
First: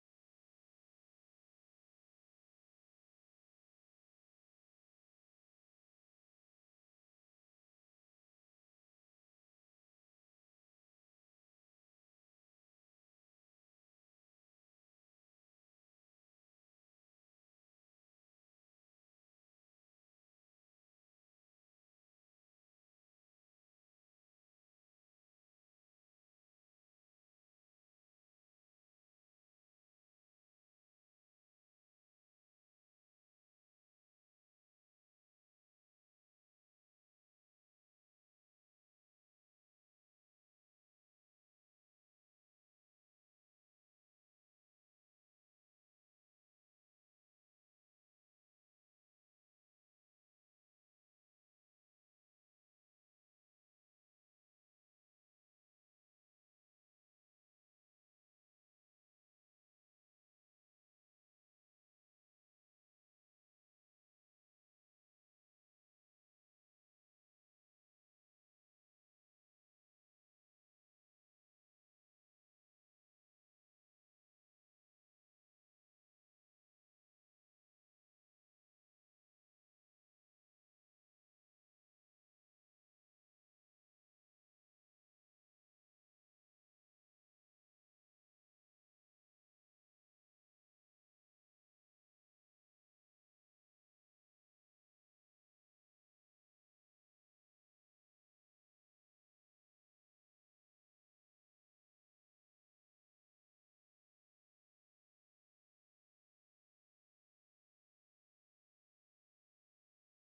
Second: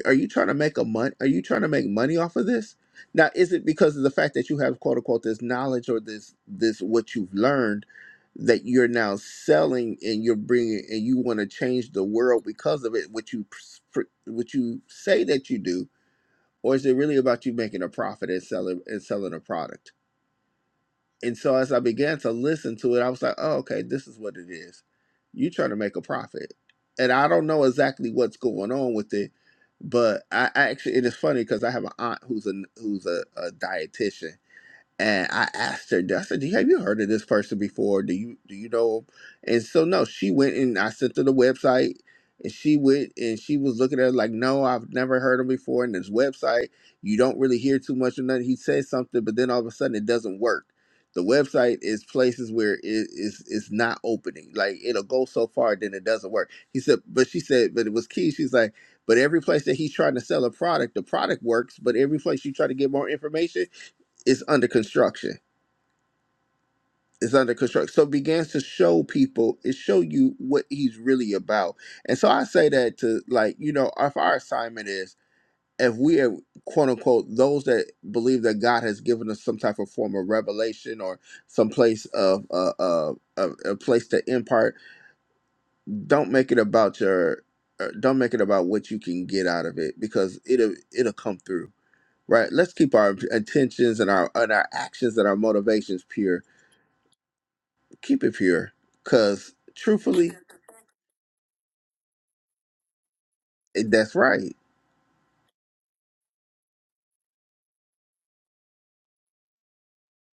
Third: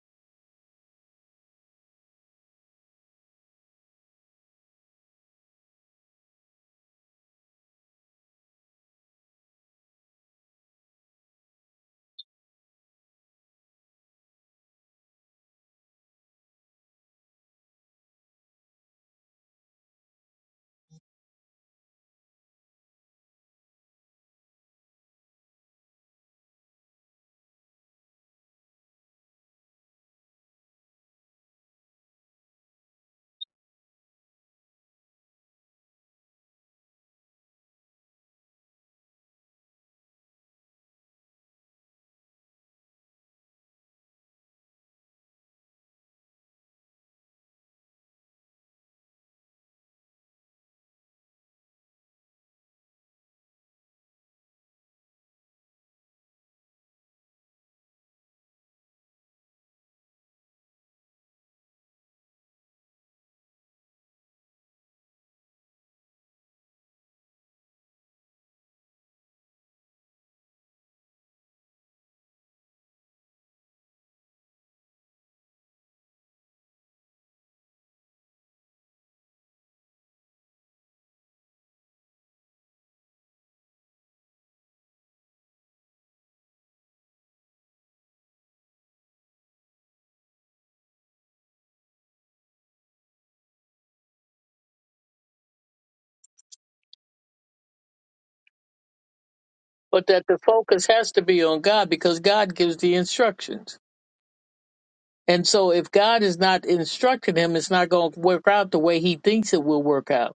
S1: are you trying to make a mon- are you trying to make money off of this now is it because of the fact that you have quote unquote this knowledge or this this what you've learned that you're now selling and you're bringing and you want to change the world because of it what you pr- pr- what you say that you do or is it really about you making a profit and selling and selling a product and so as I began to listen to it, I was like, oh, okay, this is what it is. You trying to make a profit. And I don't know exactly what's going on with it, but I I actually it is funny because I have an aunt who's a who's a, a dietitian and I asked her, I said, "Do you- "Have you heard of this person before? Do you do you know?" 'em?" And so no, she went and I sent her the website, and she went and she was looking at it like, "No, I've never heard him before." And this website, you don't really hear too much of nothing. He says something, but then all of a sudden, it doesn't work. The website is places where it is it's not opening. Like it'll go so far, then it doesn't work. He said, but she said, but it was key. She's like, but every place that he's trying to sell a product, the product works. But every place you try to get more information is under construction. It's under construction. So begins to show people, it show you what he's really about. And so I say that to like, you know, if our assignment is if we are quote unquote those that believe that God has given us some type of form of revelation or some place of uh, uh, a, a place to impart, don't make it about your uh, don't make it about what you can get out of it because it'll it'll come through right let's keep our intentions and our and our actions and our motivations pure keep it pure. Cause
S3: But that
S1: truthfully,
S3: the focus has to be on God because God gives the instructions.
S1: it- that's right.
S3: And so if God is not instructing him, it's not going to work out the way he thinks it will work out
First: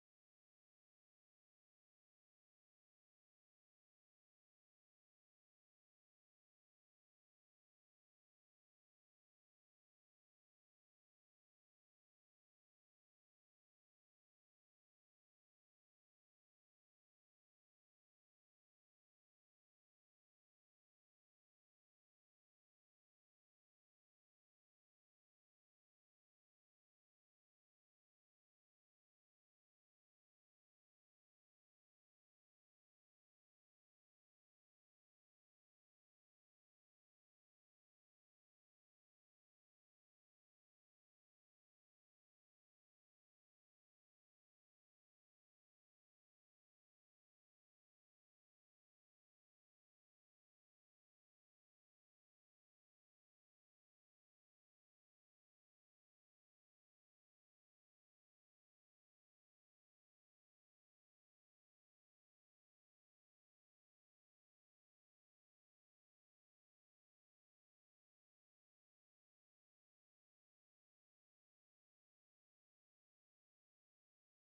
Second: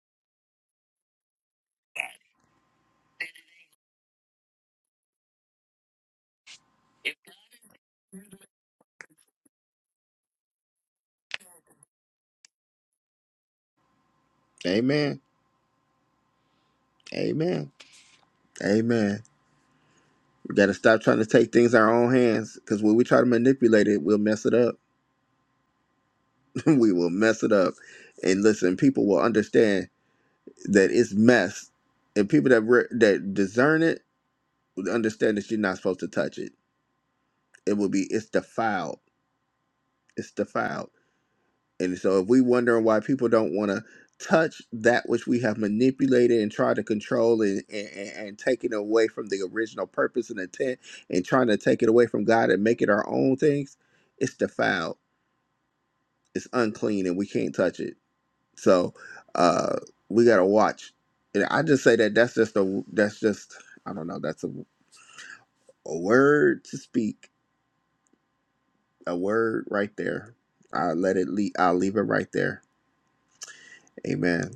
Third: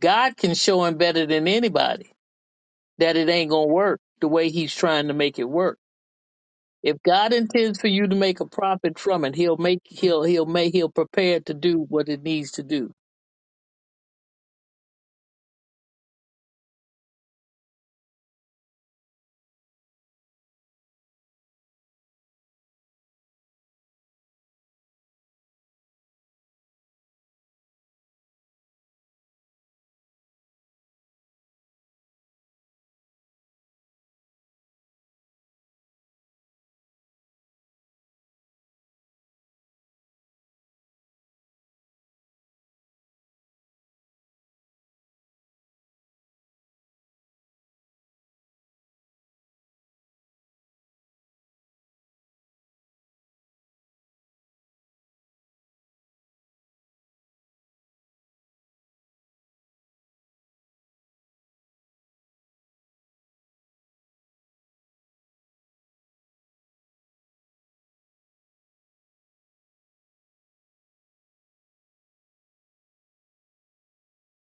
S3: God can show him better than anybody that it ain't going to work the way he's trying to make it work. If God intends for you to make a profit from it, he'll make he'll he'll make he'll prepare to do what it needs to do.
S1: Amen. Amen. Amen. We gotta stop trying to take things in our own hands. Cause when we try to manipulate it, we'll mess it up. we will mess it up. And listen, people will understand that it's mess. And people that re- that discern it will understand that you're not supposed to touch it. It will be it's defiled. It's defiled. And so if we wondering why people don't want to touch that which we have manipulated and try to control and, and, and take it away from the original purpose and intent and trying to take it away from God and make it our own things, it's defiled. It's unclean and we can't touch it. So uh we gotta watch. And I just say that that's just a that's just I don't know, that's a, a word to speak. A word right there. I let it leave I'll leave it right there. Amen.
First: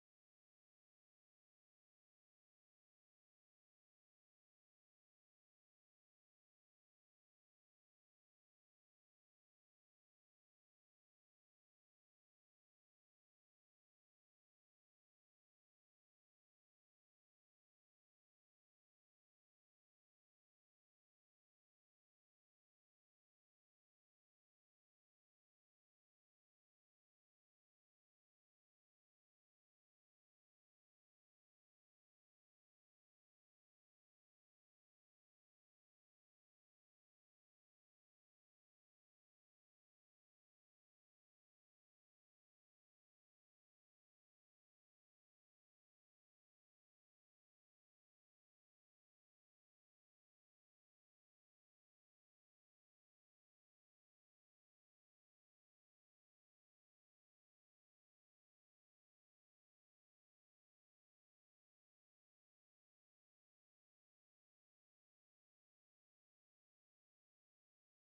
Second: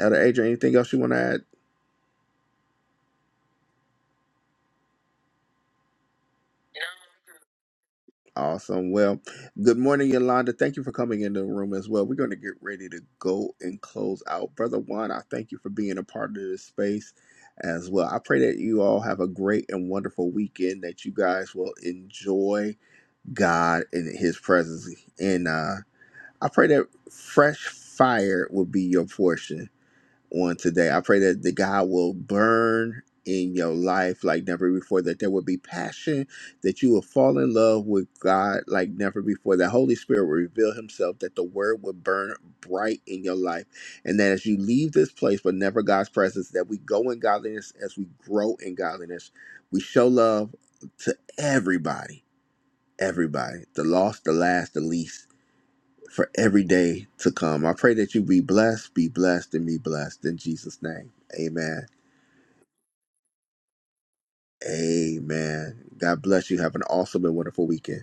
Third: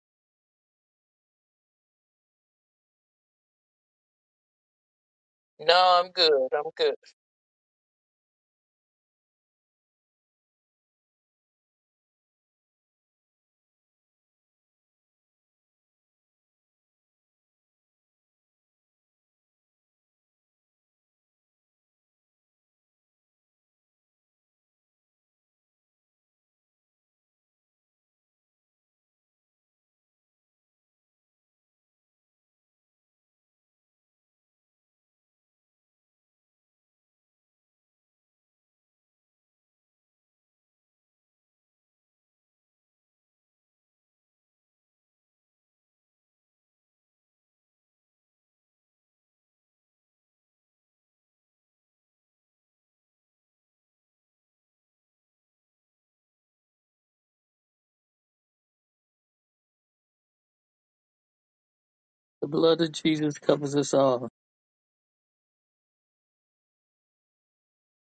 S1: Elder Adrian, anything else you want to add?
S3: No, I'm good. I'm good.
S1: Awesome. Well, good morning, Yolanda. Thank you for coming into the room as well. We're going to get ready to go and close out. Brother Juan, I thank you for being a part of this space as well. I pray that you all have a great and wonderful weekend, that you guys will enjoy God and His presence. And uh, I pray that fresh fire will be your portion on today. I pray that the God will burn in your life like never before, that there will be passion, that you will fall in love with God like never before, that Holy Spirit will reveal Himself, that the Word will burn bright in your life, and that as you leave this place, but never God's presence, that we go in godliness as we grow in godliness. We show love to everybody, everybody, the lost, the last, the least for every day to come. I pray that you be blessed, be blessed, and be blessed in Jesus' name. Amen.
S3: The blood of Jesus covers us all.
S1: Amen. God bless you. Have an awesome and wonderful weekend.